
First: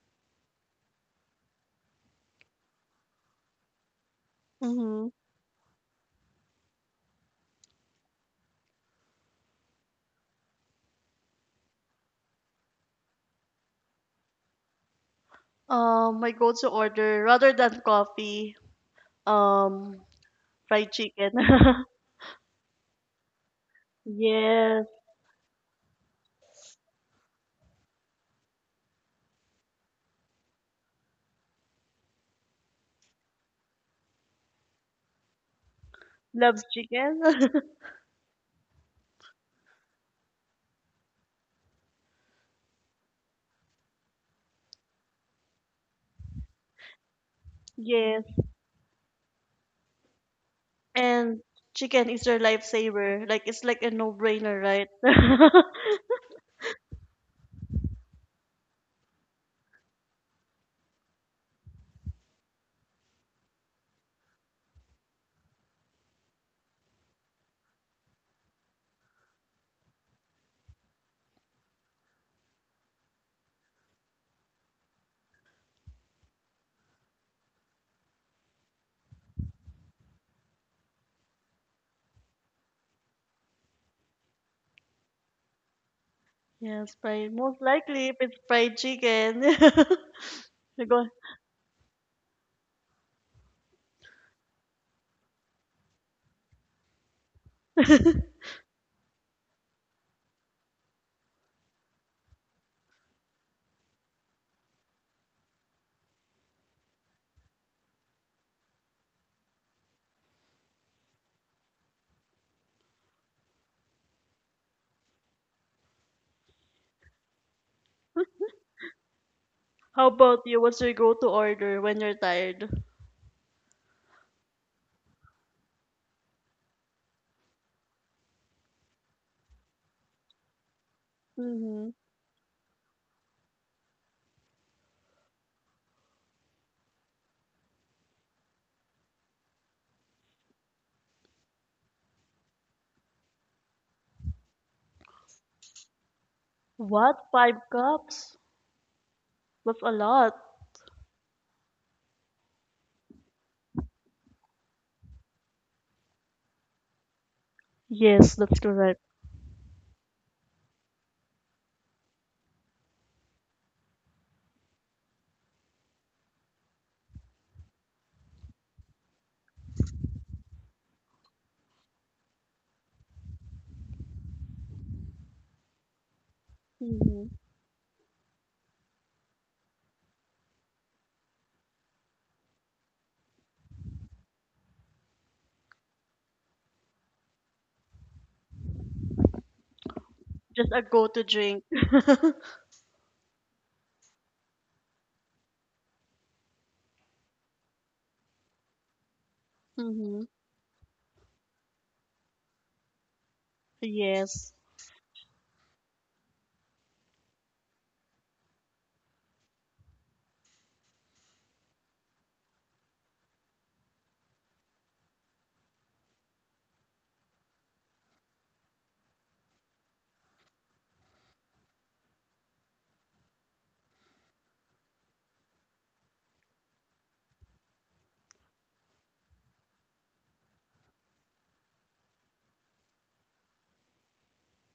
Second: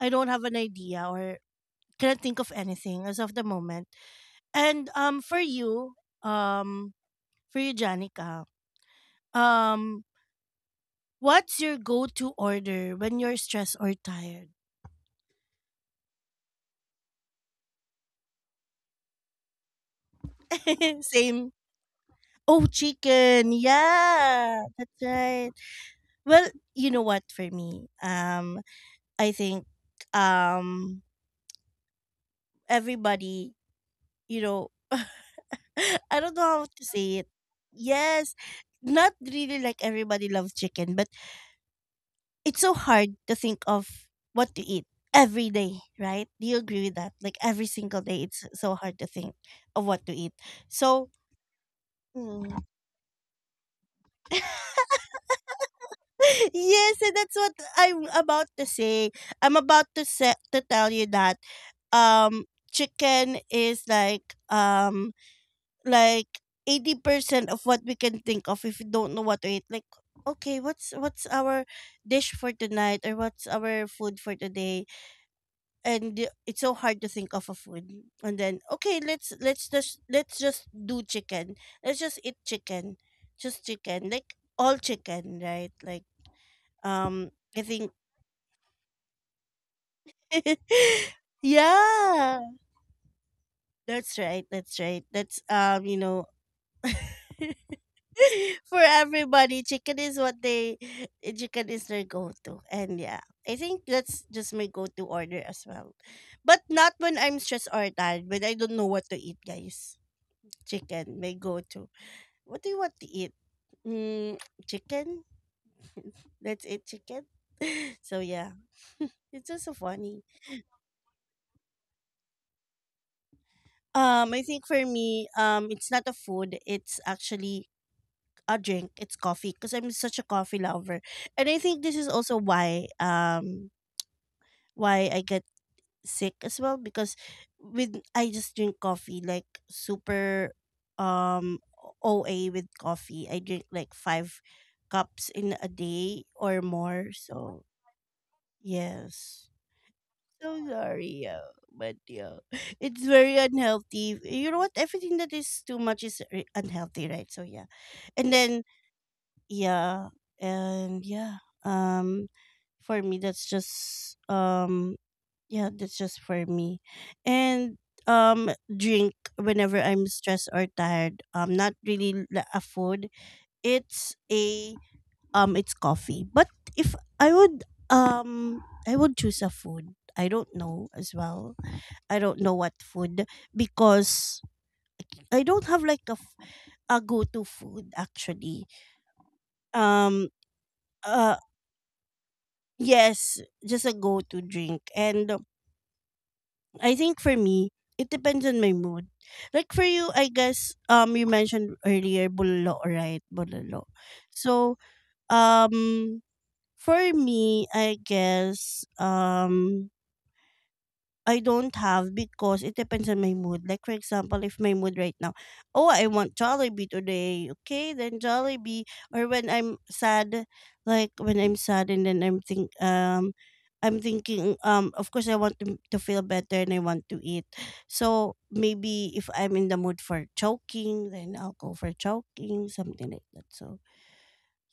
A: I don't have an idea or cannot think of anything as of the moment. And
B: Mm-hmm.
A: um, for you, Janica, um, what's your go-to order when you're stressed or tired?
B: My go-to order, rather than coffee, um, fried chicken.
A: Same. Oh, chicken. Yeah,
B: Yes,
A: that's right. Well, you know what for me? I think um everybody, you know, I don't
B: loves
A: know how to say
B: chicken.
A: it. Yes, not really like everybody loves chicken, but it's so hard to think of what to eat every day, right? Do you agree with that? Like every single day,
B: Yes,
A: it's so hard to think of what to eat. So,
B: and chicken is their
A: mm.
B: lifesaver. Like, it's like a no-brainer, right?
A: Yes, and that's what I'm about to say. I'm about to say, to tell you that um chicken is like 80% of what we can think of if we don't know what to eat. Like okay, what's our dish for tonight or what's our food for today? And it's so hard to think of a food. And then okay, let's just do chicken. Let's just eat chicken. Just chicken. Like all chicken, right? Like
B: Yes,
A: um
B: fried. Most
A: I think
B: likely if it's fried chicken. You
A: yeah. That's right. That's right. That's
B: go-
A: for everybody, chicken is what they, chicken is their go-to. And yeah, I think that's just my go-to order as well. But not when I'm stressed or tired, when I don't know what to eat, guys. Chicken, my go-to. What do you want to eat? Mm, chicken. Let's eat chicken. Yeah, it's just so
B: How
A: funny.
B: about you? What's your go-to order when you're tired?
A: I think for me, it's not a food. It's actually a drink. It's coffee because I'm such a coffee lover, and I think
B: Mm-hmm.
A: this is also why I get sick as well because with I just drink coffee like super um OA with coffee. I drink like 5 cups in a day or more.
B: What? Five
A: So
B: cups?
A: yes.
B: That's a lot.
A: Sorry, yeah. But yeah, it's very unhealthy. You know what? Everything that is too much is unhealthy, right? So yeah, and
B: Yes, that's
A: then
B: correct.
A: yeah, and yeah. For me, that's just yeah, that's just for me, and drink whenever I'm stressed or tired. Not really a food. It's a it's coffee. But if
B: Hmm.
A: I would I would choose a food. I don't know as well I don't know what food because I don't have like a go-to food actually. Um
B: Just a go-to
A: uh
B: drink.
A: yes, just a go-to drink. And I think for me, it depends on my mood. Like for you,
B: Hmm.
A: I guess you mentioned earlier bulalo, right? Bulalo.
B: Yes.
A: So, um for me, I guess I don't have because it depends on my mood. Like for example, if my mood right now, oh, I want Jollibee today. Okay, then Jollibee. Or when I'm sad, like when I'm sad and then I'm thinking of course I want to feel better and I want to eat. So maybe if I'm in the mood for choking, then I'll go for choking, something like that. So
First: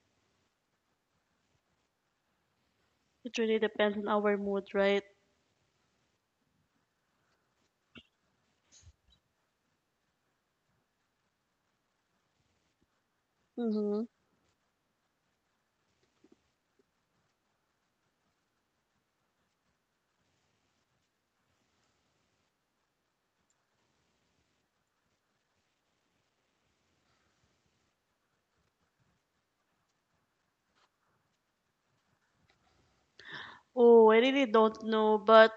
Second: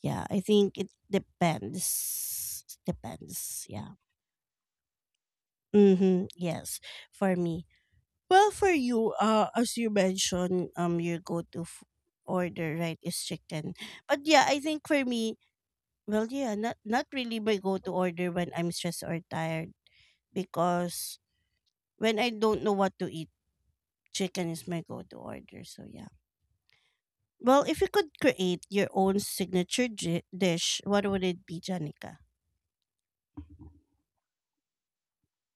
A: yeah, I think it depends.
B: It really
A: Depends.
B: depends
A: Yeah.
B: on our mood, right?
A: Mhm. Yes, for me. Well, for you, as you mentioned, your order, right, is chicken.
B: Mm-hmm.
A: But yeah, I think for me, well, yeah, not really my go-to order when I'm stressed or tired, because when I don't know what to eat, chicken is my go-to order. So yeah. Well, if you could create your own signature dish, what would it be, Janica?
B: Oh, I really don't know, but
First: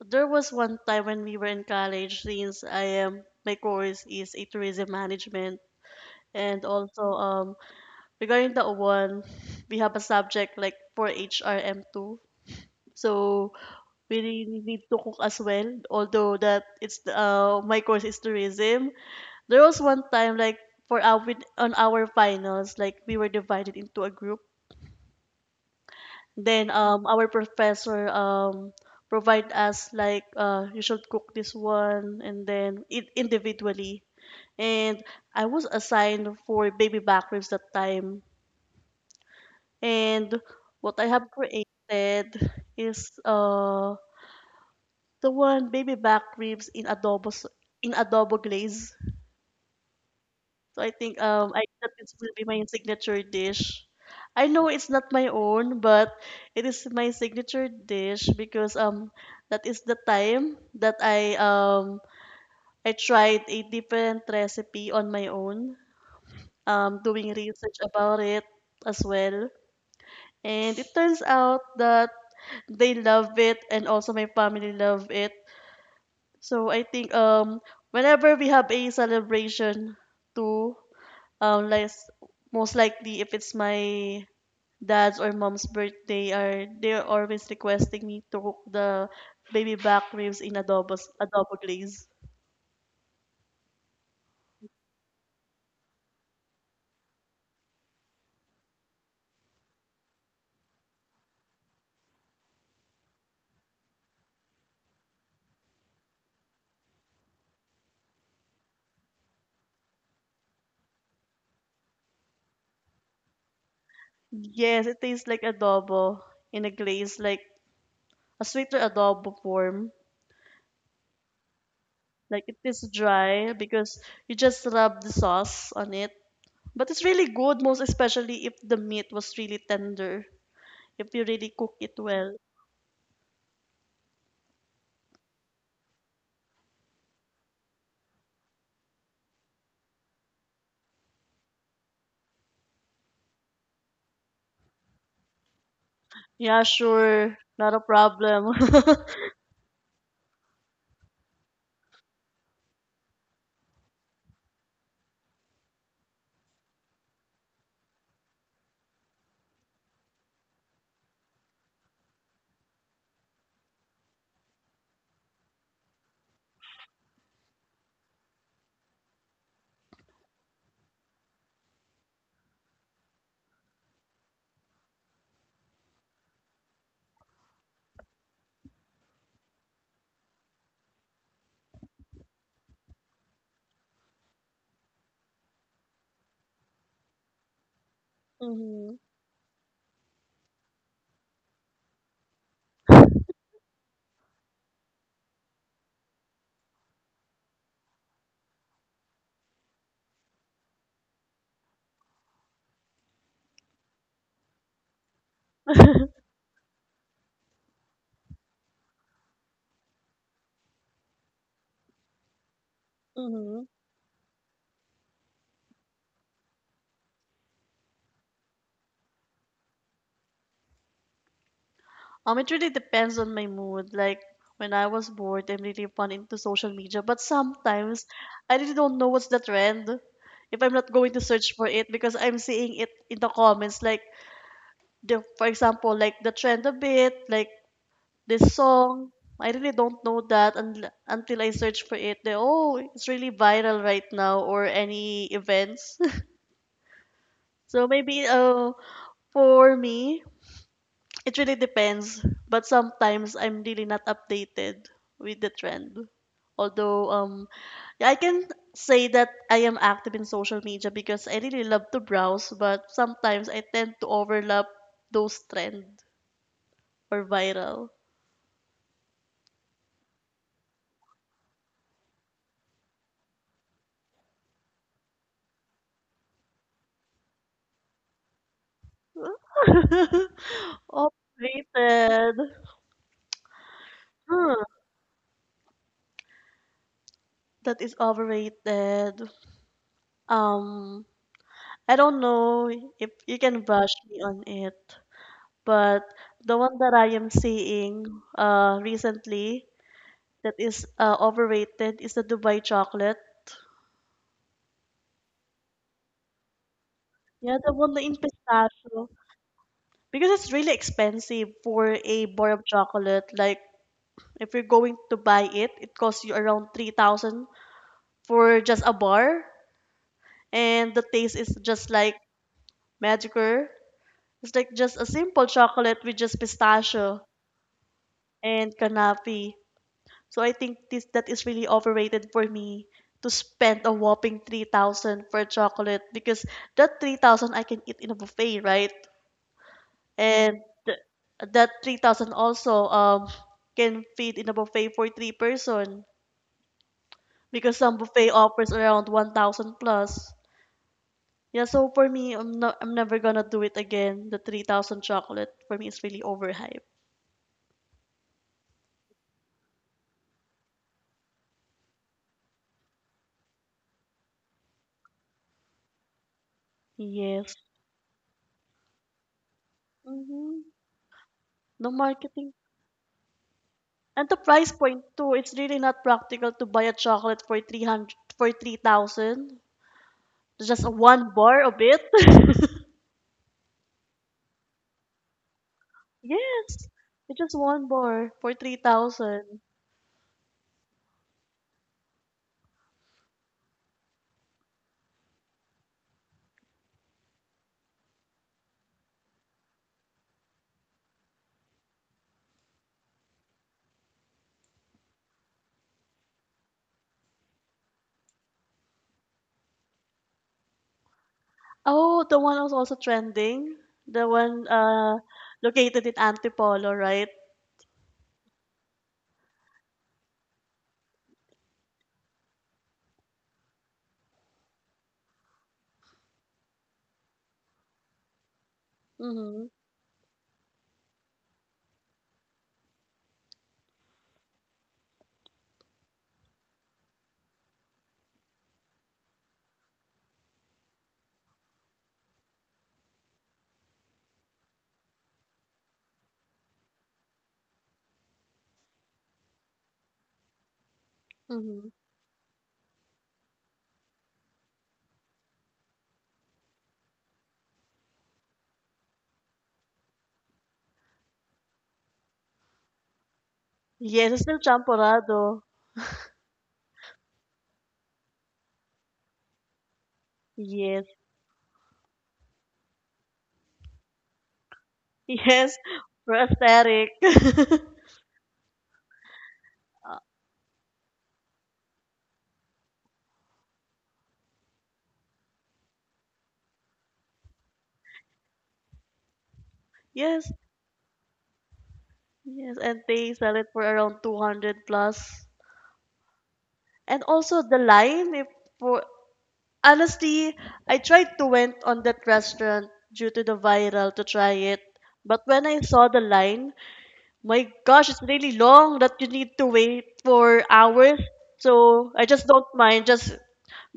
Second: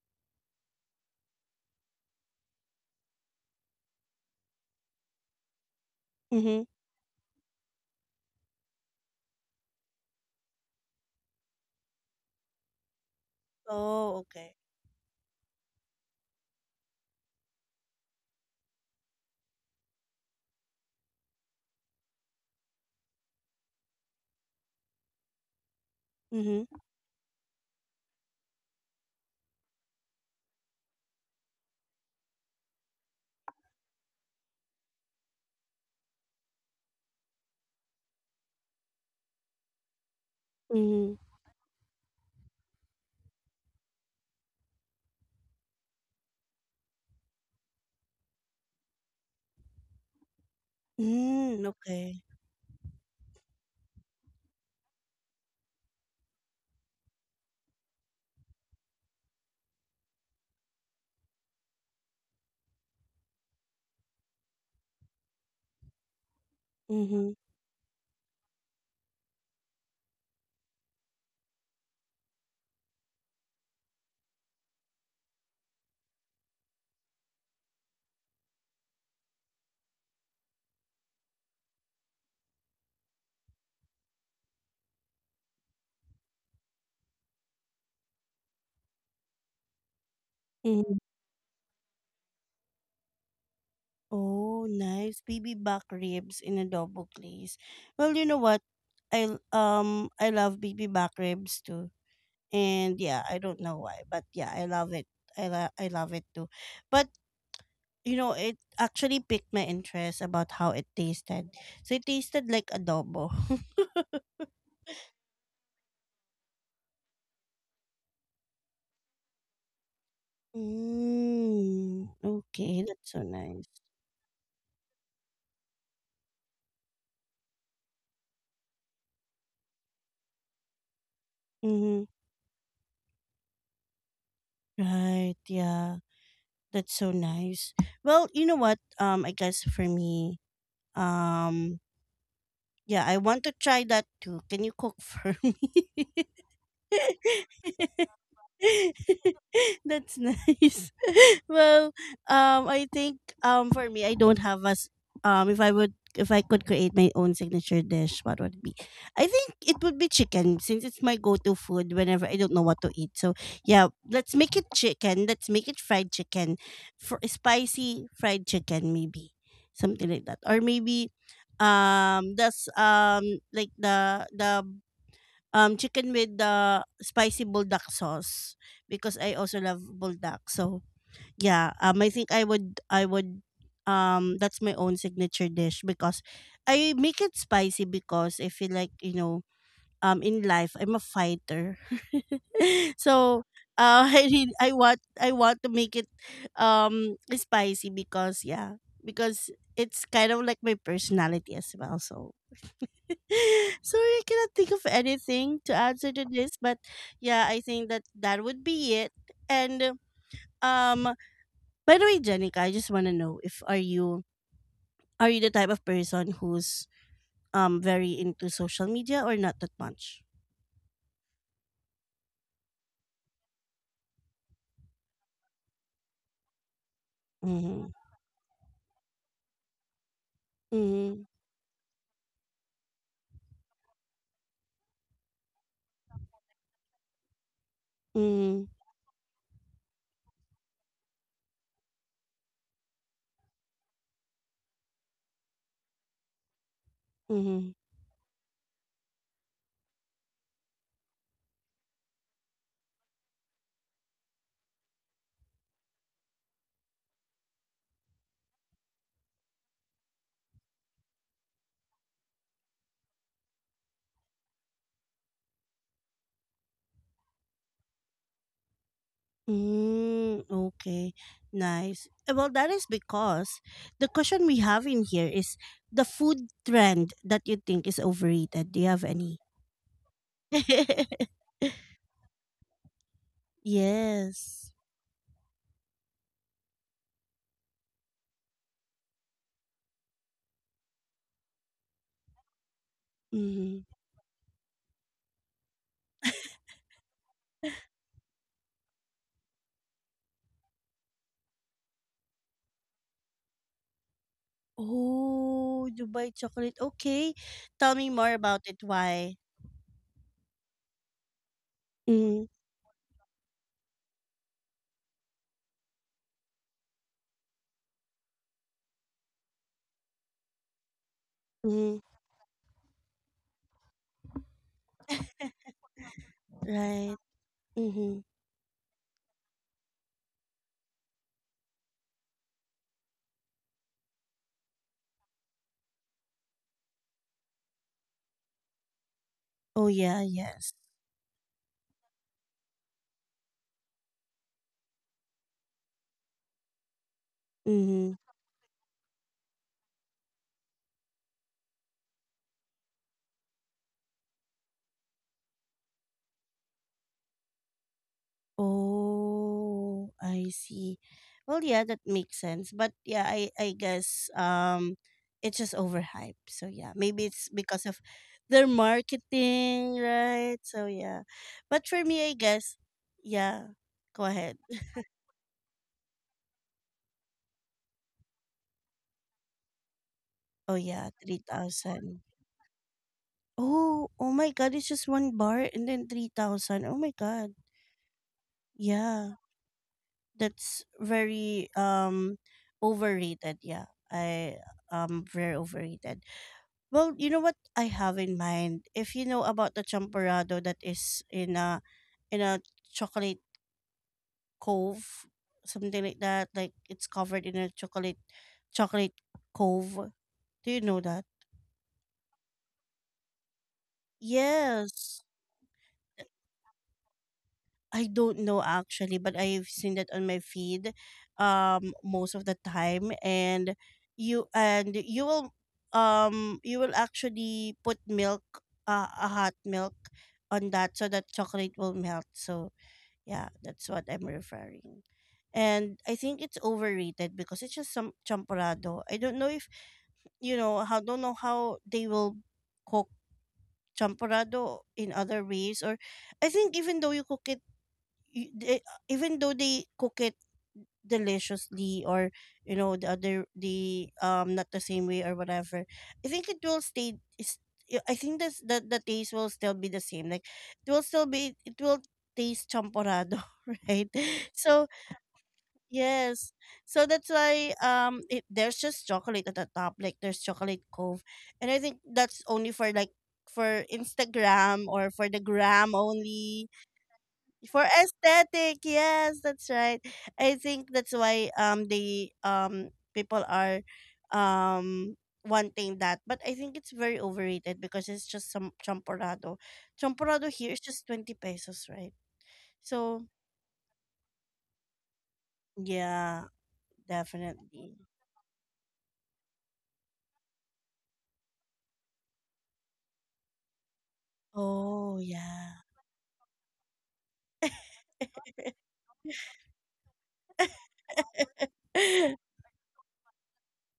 B: there was one time when we were in college, since I am my course is a tourism management,
A: Mm-hmm.
B: and also, regarding the one, we have a subject like for HRM2. So
A: Oh,
B: we really
A: okay.
B: need to cook as well. Although that it's my course is tourism. There was one time like for our on our finals, like we were divided into a group. Then,
A: Mm-hmm.
B: our professor, provide us like, you should cook this one, and then it individually. And I was assigned for baby back ribs that time. And what I
A: Mm-hmm.
B: have created is the one baby back ribs in adobo in adobo glaze. So I think, I
A: Mm,
B: that this
A: okay.
B: will be my signature dish. I know it's not my own, but it is my signature dish because, that is the time that I tried a different recipe on my own,
A: Mm-hmm.
B: doing research about it as well. And it turns out that they love it, and also my family love it. So I think, whenever we have a celebration too, like, most likely if it's my dad's or mom's birthday, are they're always requesting me to cook the baby back ribs in
A: Mm-hmm.
B: adobo glaze.
A: Oh, nice. Baby back ribs in adobo glaze. Well, you know what? I love baby back ribs too. And yeah, I don't know why, but yeah, I love it. I love it too. But you know, it actually piqued my interest about how it tasted. So it tasted like adobo.
B: Yes, it tastes like adobo in a glaze, like a sweeter adobo form.
A: Mm,
B: Like, it
A: okay,
B: is
A: that's so
B: dry
A: nice.
B: because you just rub the sauce on it. But it's really good, most especially if the meat was really tender, if you really cook it
A: Mm-hmm.
B: well.
A: Right, yeah. That's so nice. Well, you know what? I guess for me, um, yeah, I want to try that too. Can you cook for me?
B: Yeah, sure. Not a problem.
A: That's nice. well, I think for me, I don't have If I would, if I could create my own signature dish, what would it be? I think it would be chicken since it's my go-to food whenever I don't know what to eat. So yeah, let's make it chicken. Let's make it fried chicken, for spicy fried chicken maybe something like that, or maybe that's like the chicken with the spicy buldak sauce because I also love buldak. So yeah, I think I would that's my own signature dish because I make it spicy because I feel like
B: Hmm.
A: you know in life I'm a fighter so I really, I want to make it spicy because yeah because it's kind of like my personality as well so sorry I cannot think of anything to answer to this but yeah I think that that would be it and um by the way, Jenica, I just want to know if
B: Hmm.
A: are you the type of person who's very into social media or not that much.
B: It really depends on my mood. Like when I was bored, I'm really fun into social media. But
A: Mm-hmm.
B: sometimes I really don't know what's the trend. If I'm not going
A: Mm-hmm.
B: to search for it because I'm seeing it in the comments, like the for example, like the trend a bit, like this
A: Mm,
B: song. I really don't know that until I search for it. Then, oh, it's really viral right now, or any events.
A: mm,
B: So maybe, for me, it really depends. But sometimes I'm really not updated with the trend. Although, yeah, I can say that I am active in social media because I really love to browse, but sometimes I tend to overlap those trend or viral.
A: okay, nice. Well, that is because the question we have in here is the food trend that you think is overrated. Do you have any?
B: Updated. Huh,
A: yes.
B: that is overrated. Um, I don't know if you can
A: Mm.
B: bash me on it, but the one that I am seeing recently that is, overrated is the Dubai chocolate.
A: Oh, Dubai chocolate. Okay,
B: Yeah, the
A: tell
B: one
A: me
B: in
A: more about it.
B: pistachio.
A: Why?
B: Because it's really expensive for a
A: Mm.
B: bar of chocolate. Like, if you're going to buy it, it costs you around 3,000 for just a bar. And the taste is just
A: Hmm.
B: like magical. It's like just a simple chocolate with just
A: Right.
B: pistachio
A: Mm-hmm.
B: and canape. So I think this that is really overrated for me, to spend a whopping 3,000 for chocolate, because that 3,000 I can eat in a buffet, right?
A: Oh yeah.
B: Yeah. And
A: Yes.
B: th- that 3,000 also can feed in a buffet for three person, because some
A: Mm-hmm.
B: buffet offers around 1,000 plus. Yeah, so for me, I'm not, I'm never gonna do it again. The 3,000 chocolate for me is really overhyped.
A: Oh, I see. Well, yeah, that makes sense. But yeah, I guess it's just overhyped. So yeah, maybe it's
B: Yes.
A: because of their marketing, right?
B: Mhm.
A: So yeah. But
B: No
A: for me, I
B: marketing.
A: guess yeah. Go
B: And the
A: ahead.
B: price point too, it's really not practical to buy a chocolate for 300 for 3,000.
A: Oh
B: Just
A: yeah,
B: one bar of it.
A: 3,000. Oh, oh my god, it's just one bar and then 3,000.
B: Yes.
A: Oh my
B: It's
A: god.
B: just one bar for
A: Yeah.
B: 3,000.
A: That's very overrated. Yeah. I very overrated. Well, you know what I have in mind? If you know about the champorado that is in a in a chocolate cove, something like that, like it's covered in a chocolate cove. Do you know that?
B: Oh, the one was also trending. The one
A: Yes.
B: located in Antipolo, right?
A: I don't know actually, but I've seen that on my feed most of the time and you and you will you will actually put milk a hot
B: Mhm.
A: milk on that so that chocolate will melt. So yeah, that's what I'm referring. And I think it's overrated because it's just some champorado. I don't know if you know how don't know how they will cook champorado in other ways or I think even though you cook it you- they- even though they cook it
B: Mhm.
A: deliciously or you know the other the not the same way or whatever I think it will stay is yeah, I think that's that the taste will still be the same like it will taste champorado right
B: Yes, it's still
A: so
B: champorado.
A: yes. So that's why there's just chocolate at the top, like there's chocolate
B: Yes.
A: cove. And I think that's only for like for Instagram or for the
B: Yes.
A: gram
B: For
A: only.
B: aesthetic.
A: For aesthetic, yes, that's right. I think that's why the people are um wanting that. But I think it's very overrated because it's just some champorado. Champorado
B: Yes,
A: here is just 20 pesos, right?
B: yes, and
A: So
B: they sell it for around 200 plus.
A: yeah,
B: And also the
A: definitely.
B: line, if for honestly, I tried to went on that restaurant due to the viral to try it.
A: Oh
B: But when I
A: yeah.
B: saw the line, my gosh, it's really long that you need to wait for hours. So I just don't mind. Just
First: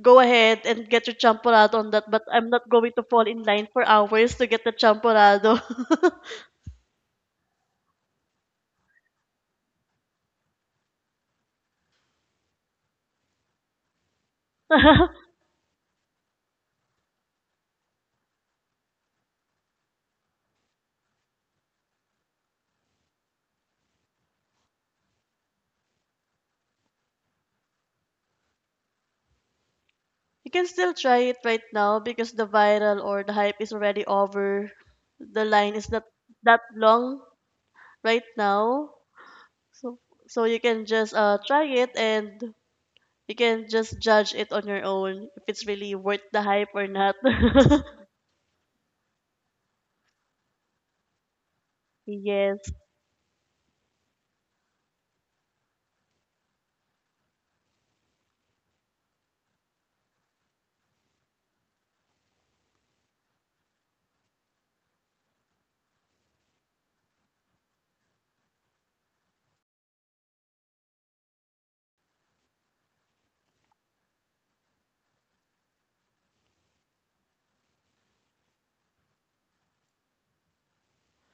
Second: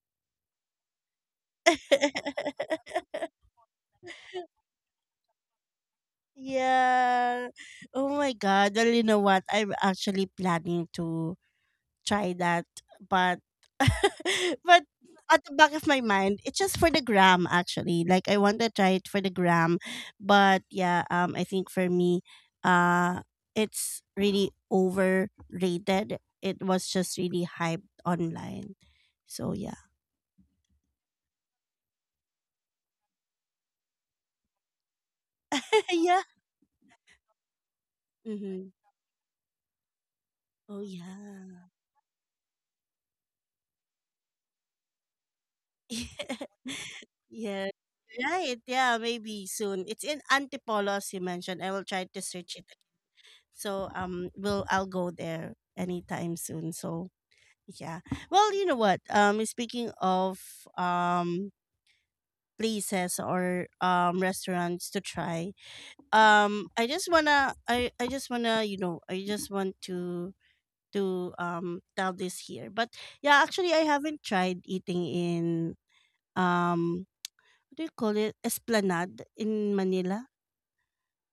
B: go ahead and get your champorado on that. But I'm not going to fall in line for hours to get the champorado.
A: Yeah. Oh my God. Well, you know what? I'm actually planning to try that, but but at the back of my mind, it's just for the gram actually. Like I want to try it for the gram, but yeah, I think for me, uh, it's really overrated. It was just really hyped online, so yeah,
B: You can still try it right now because the viral or the hype is already over. The line is not
A: yeah.
B: that long right
A: Mm-hmm.
B: now. So so you
A: Oh
B: can just try
A: yeah.
B: it, and you can just judge it on your own if it's really worth the hype or not.
A: Yeah. Right. Yeah, maybe soon. It's in Antipolos you mentioned. I will try to search it.
B: Yes.
A: So will I'll go there anytime soon. So yeah. Well, you know what? Speaking of um places or restaurants to try. I just I just wanna, you know, I just want to tell this here. But yeah, actually I haven't tried eating in um what do you call it? Esplanade in Manila?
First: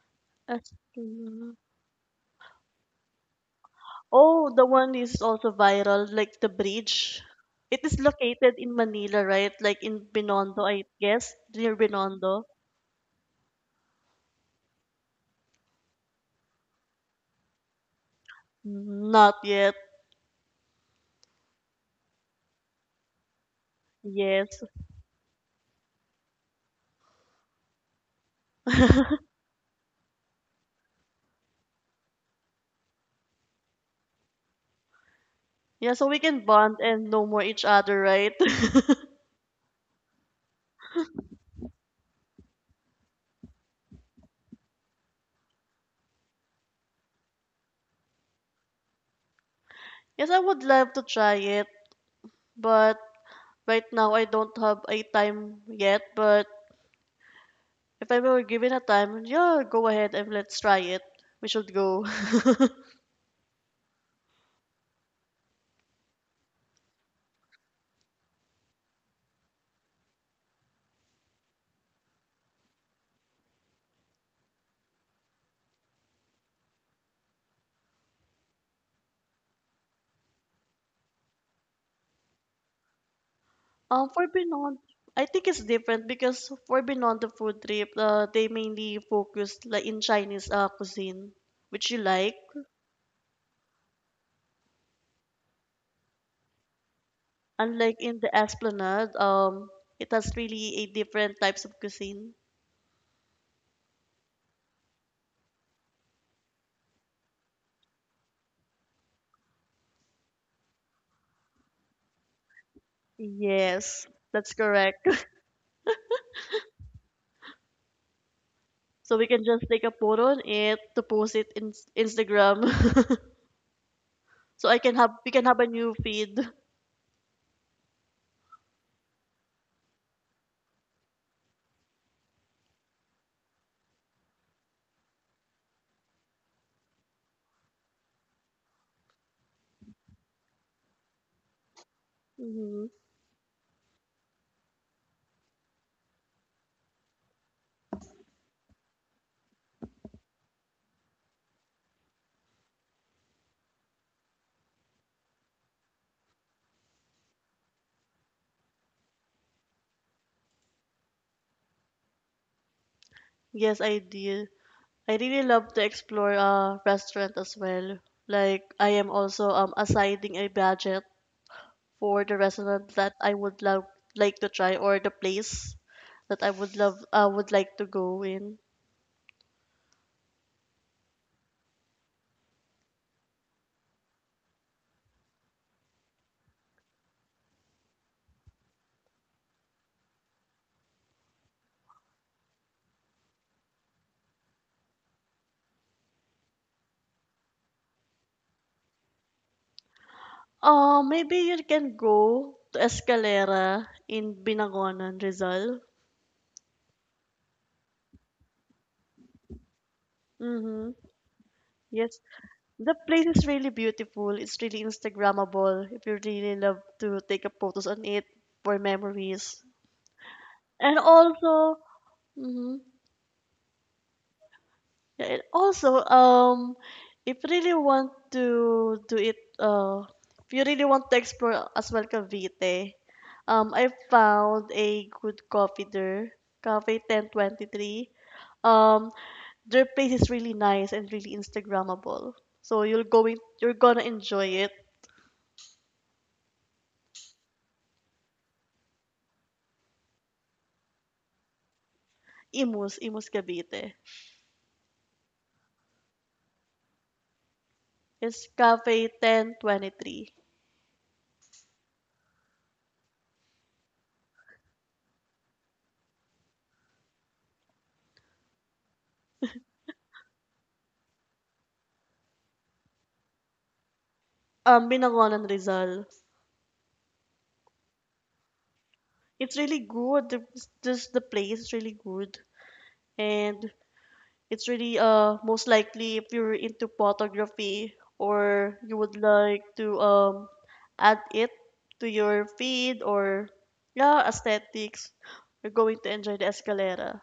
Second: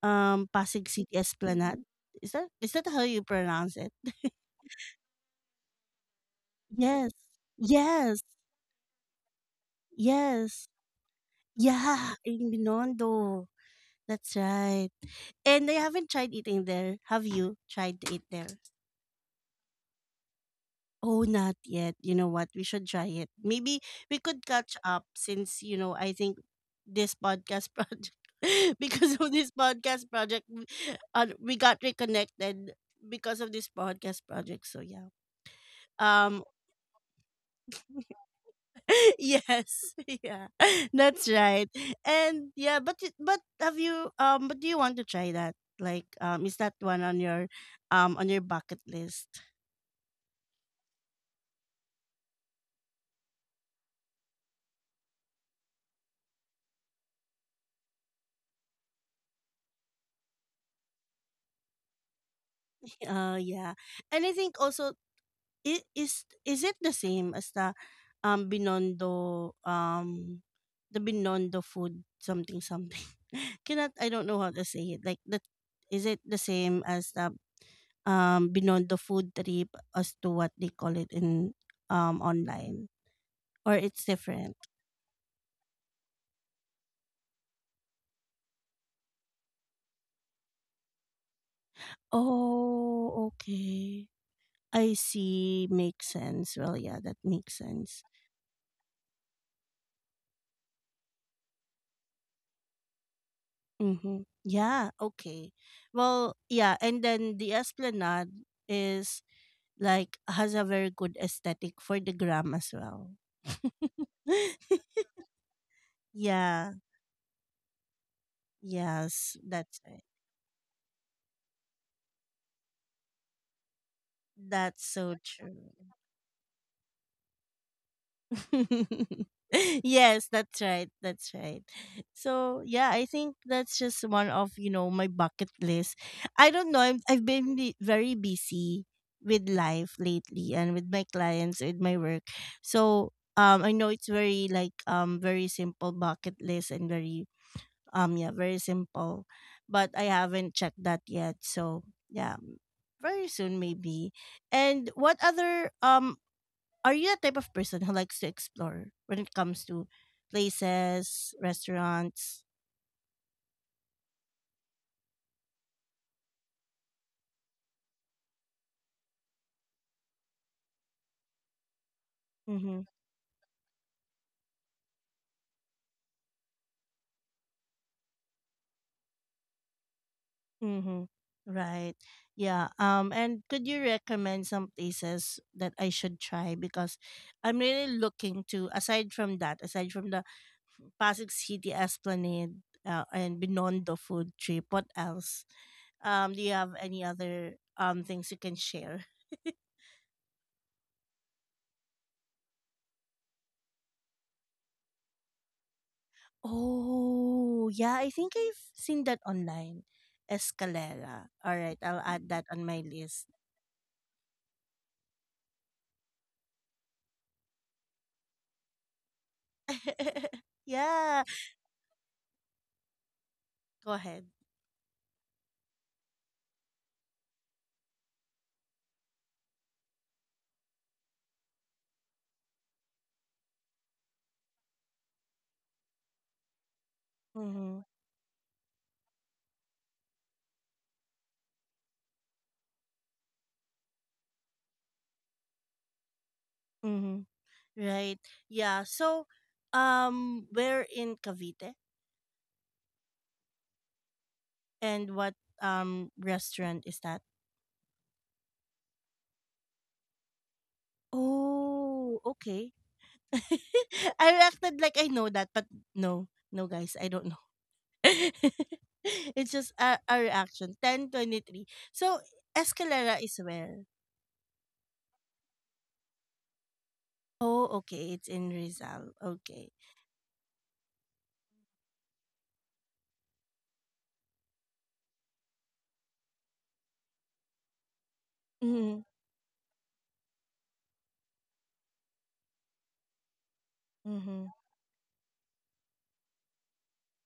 B: As-
A: Pasig City Esplanade. Mm. Is that how you pronounce it?
B: Oh, the one is also viral, like the
A: Yes.
B: bridge. It is
A: Yes.
B: located in Manila, right? Like in Binondo,
A: Yes.
B: I guess, near
A: Yeah,
B: Binondo.
A: in Binondo. That's right. And I haven't tried eating there. Have you tried to eat there?
B: Not yet.
A: Oh, not yet. You know what? We should try it. Maybe we could
B: Yes.
A: catch up since, you know, I think this podcast project, because of this podcast project, we got reconnected because of this podcast project. So, yeah.
B: Yeah, so we can
A: Um,
B: bond and know more each other, right?
A: yes, yeah, that's right. And yeah, but but have you um? But do you want to try that? Like is that one on your bucket list?
B: Yes, I would love to try it, but right now, I don't have a time yet, but if I were given a time, yeah, go ahead and let's try it. We should go.
A: Yeah. And I think also is it the same as the Binondo the Binondo food something something? Cannot I don't know how to say it. Like that is it the same as the Binondo food trip as to what they call it in online or it's
B: For
A: different?
B: Beyond, I think it's different because for Beyond the food trip, they mainly focused like in Chinese, cuisine, which you like.
A: Oh, okay. I see. Makes sense. Well, yeah, that makes
B: Unlike
A: sense.
B: in the Esplanade, it has really a different types of cuisine.
A: Mm-hmm. Yeah. Okay. Well, yeah, and then the Esplanade is like has a very good aesthetic for the gram as well.
B: Yes, that's correct.
A: yeah.
B: So we
A: Yes.
B: can just
A: That's
B: take a
A: it.
B: photo on it to post it in Instagram. So I
A: That's
B: can
A: so
B: have we can have a
A: true.
B: new feed.
A: yes, that's right. That's right. So yeah, I think that's just one of you know my bucket list. I don't know. I'm, I've been be- very busy with life lately and with my clients, with my work.
B: Hmm.
A: So I know it's very like very simple bucket list and very yeah very simple, but I haven't checked that yet. So yeah, very soon maybe. And what other are you the type of person who likes to explore when it comes to places, restaurants?
B: Yes, I did. I really love to explore a restaurant as well. Like I am also assigning a budget for the
A: Mm-hmm.
B: restaurant that I would love like to try, or the place that I would like to go in.
A: Mm-hmm. Right. Yeah. And could you recommend some places that I should try? Because I'm really looking to. Aside from that, aside from the Pasig City Esplanade and Binondo food trip, what else? Do you have any other things you can share?
B: Maybe you can go to Escalera in Binangonan, Rizal.
A: Oh, yeah, I think I've seen that online.
B: Mm-hmm.
A: Escalera. All right, I'll
B: Yes,
A: add Mm. that on my
B: the place
A: list.
B: is really beautiful. It's really Instagrammable if you really love to take up photos on it for memories. And
A: yeah,
B: also, mhm.
A: go ahead.
B: Yeah, and also, if you really want to do it, if you really want to explore as well Cavite, I found a good coffee there, Cafe
A: Mm-hmm.
B: 1023. Um, their place is really nice and really Instagrammable. So you're gonna enjoy it.
A: Mm-hmm. Right. Yeah. So, we're in Cavite,
B: Imus, Imus Cavite.
A: and what restaurant is that?
B: It's Cafe 1023.
A: Oh, okay. I acted like I know that, but no, no, guys, I don't know. it's just a reaction. 1023. So Escalera is where?
B: Binagonan Rizal.
A: Oh, okay. It's in Rizal.
B: It's
A: Okay.
B: really good. The- Just the place is really good. And it's really most likely if you're into photography, or you
A: Mm-hmm.
B: would like to add it to your feed, or yeah,
A: Mm-hmm.
B: aesthetics, you're going to enjoy the Escalera.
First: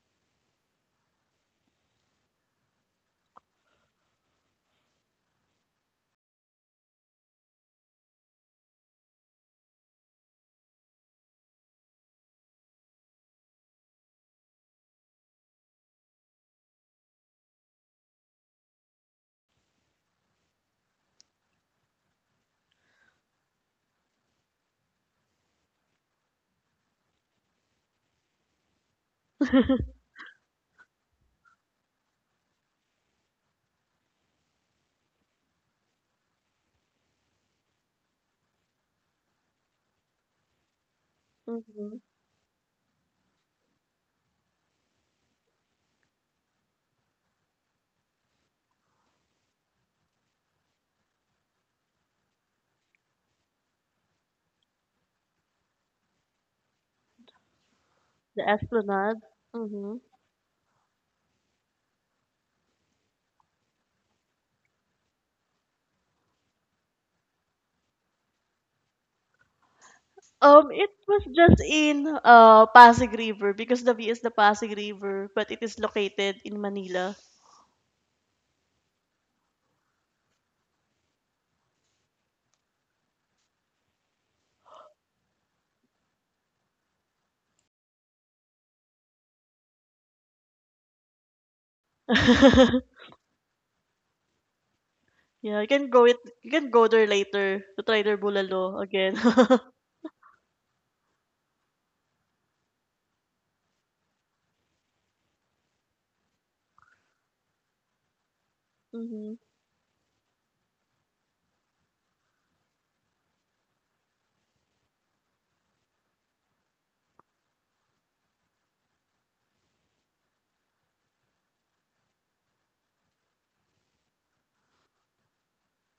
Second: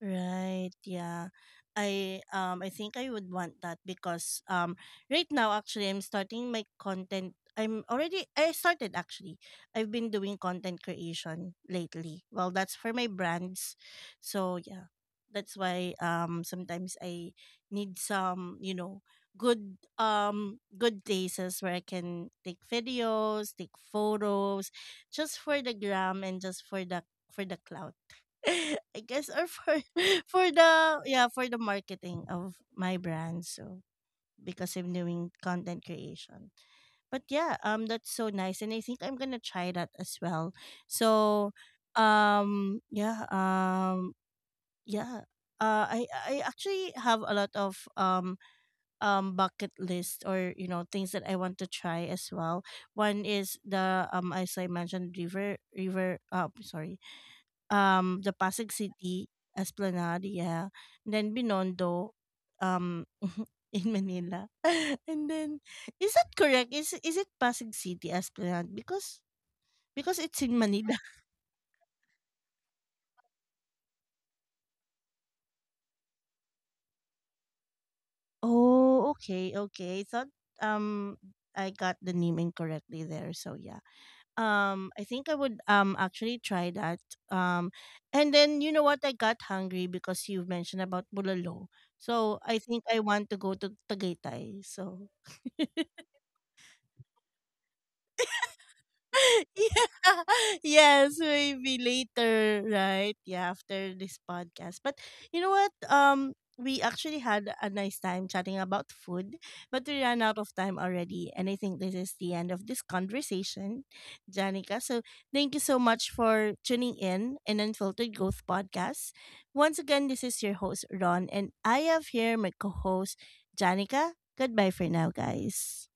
A: Right, yeah. I think I would want that because right now actually I'm starting my content I'm already I started actually. I've been doing content creation lately. Well, that's for my brands. So, yeah. That's why sometimes I need some, you know, good places where I can take videos, take photos just for the gram and just for the clout. I guess or for the yeah for the marketing of my brand so because I'm doing content creation but yeah that's so nice and I think I'm gonna try that as well so
B: Hmm.
A: yeah yeah I actually have a lot of bucket list or you know things that I want to try as well. One is the as I mentioned river river sorry the
B: The
A: Pasig
B: Esplanade.
A: City
B: Hmm.
A: Esplanade, yeah. And then Binondo, um, in Manila. And then, is that correct? Is it Pasig City Esplanade? Because it's in
B: It
A: Manila.
B: was just in Pasig River because the V is the Pasig River, but it is located in Manila.
A: Oh, okay, okay. I thought um I got the name incorrectly there. So yeah. I think I would actually try that. Um, and then you know what? I got hungry because you mentioned about bulalo. So I think I want to go to Tagaytay. So
B: Yeah, you can go it. You can go there later to try their bulalo again.
A: yeah. Yes, maybe later, right? Yeah, after this podcast. But you know what? We actually had a nice time chatting about
B: Mhm.
A: food, but we ran out of time already. And I think this is the end of this conversation, Janica. So thank you so much for tuning in Unfiltered Growth Podcast. Once again, this is your host, Ron, and I have here my co host, Janica. Goodbye for now, guys.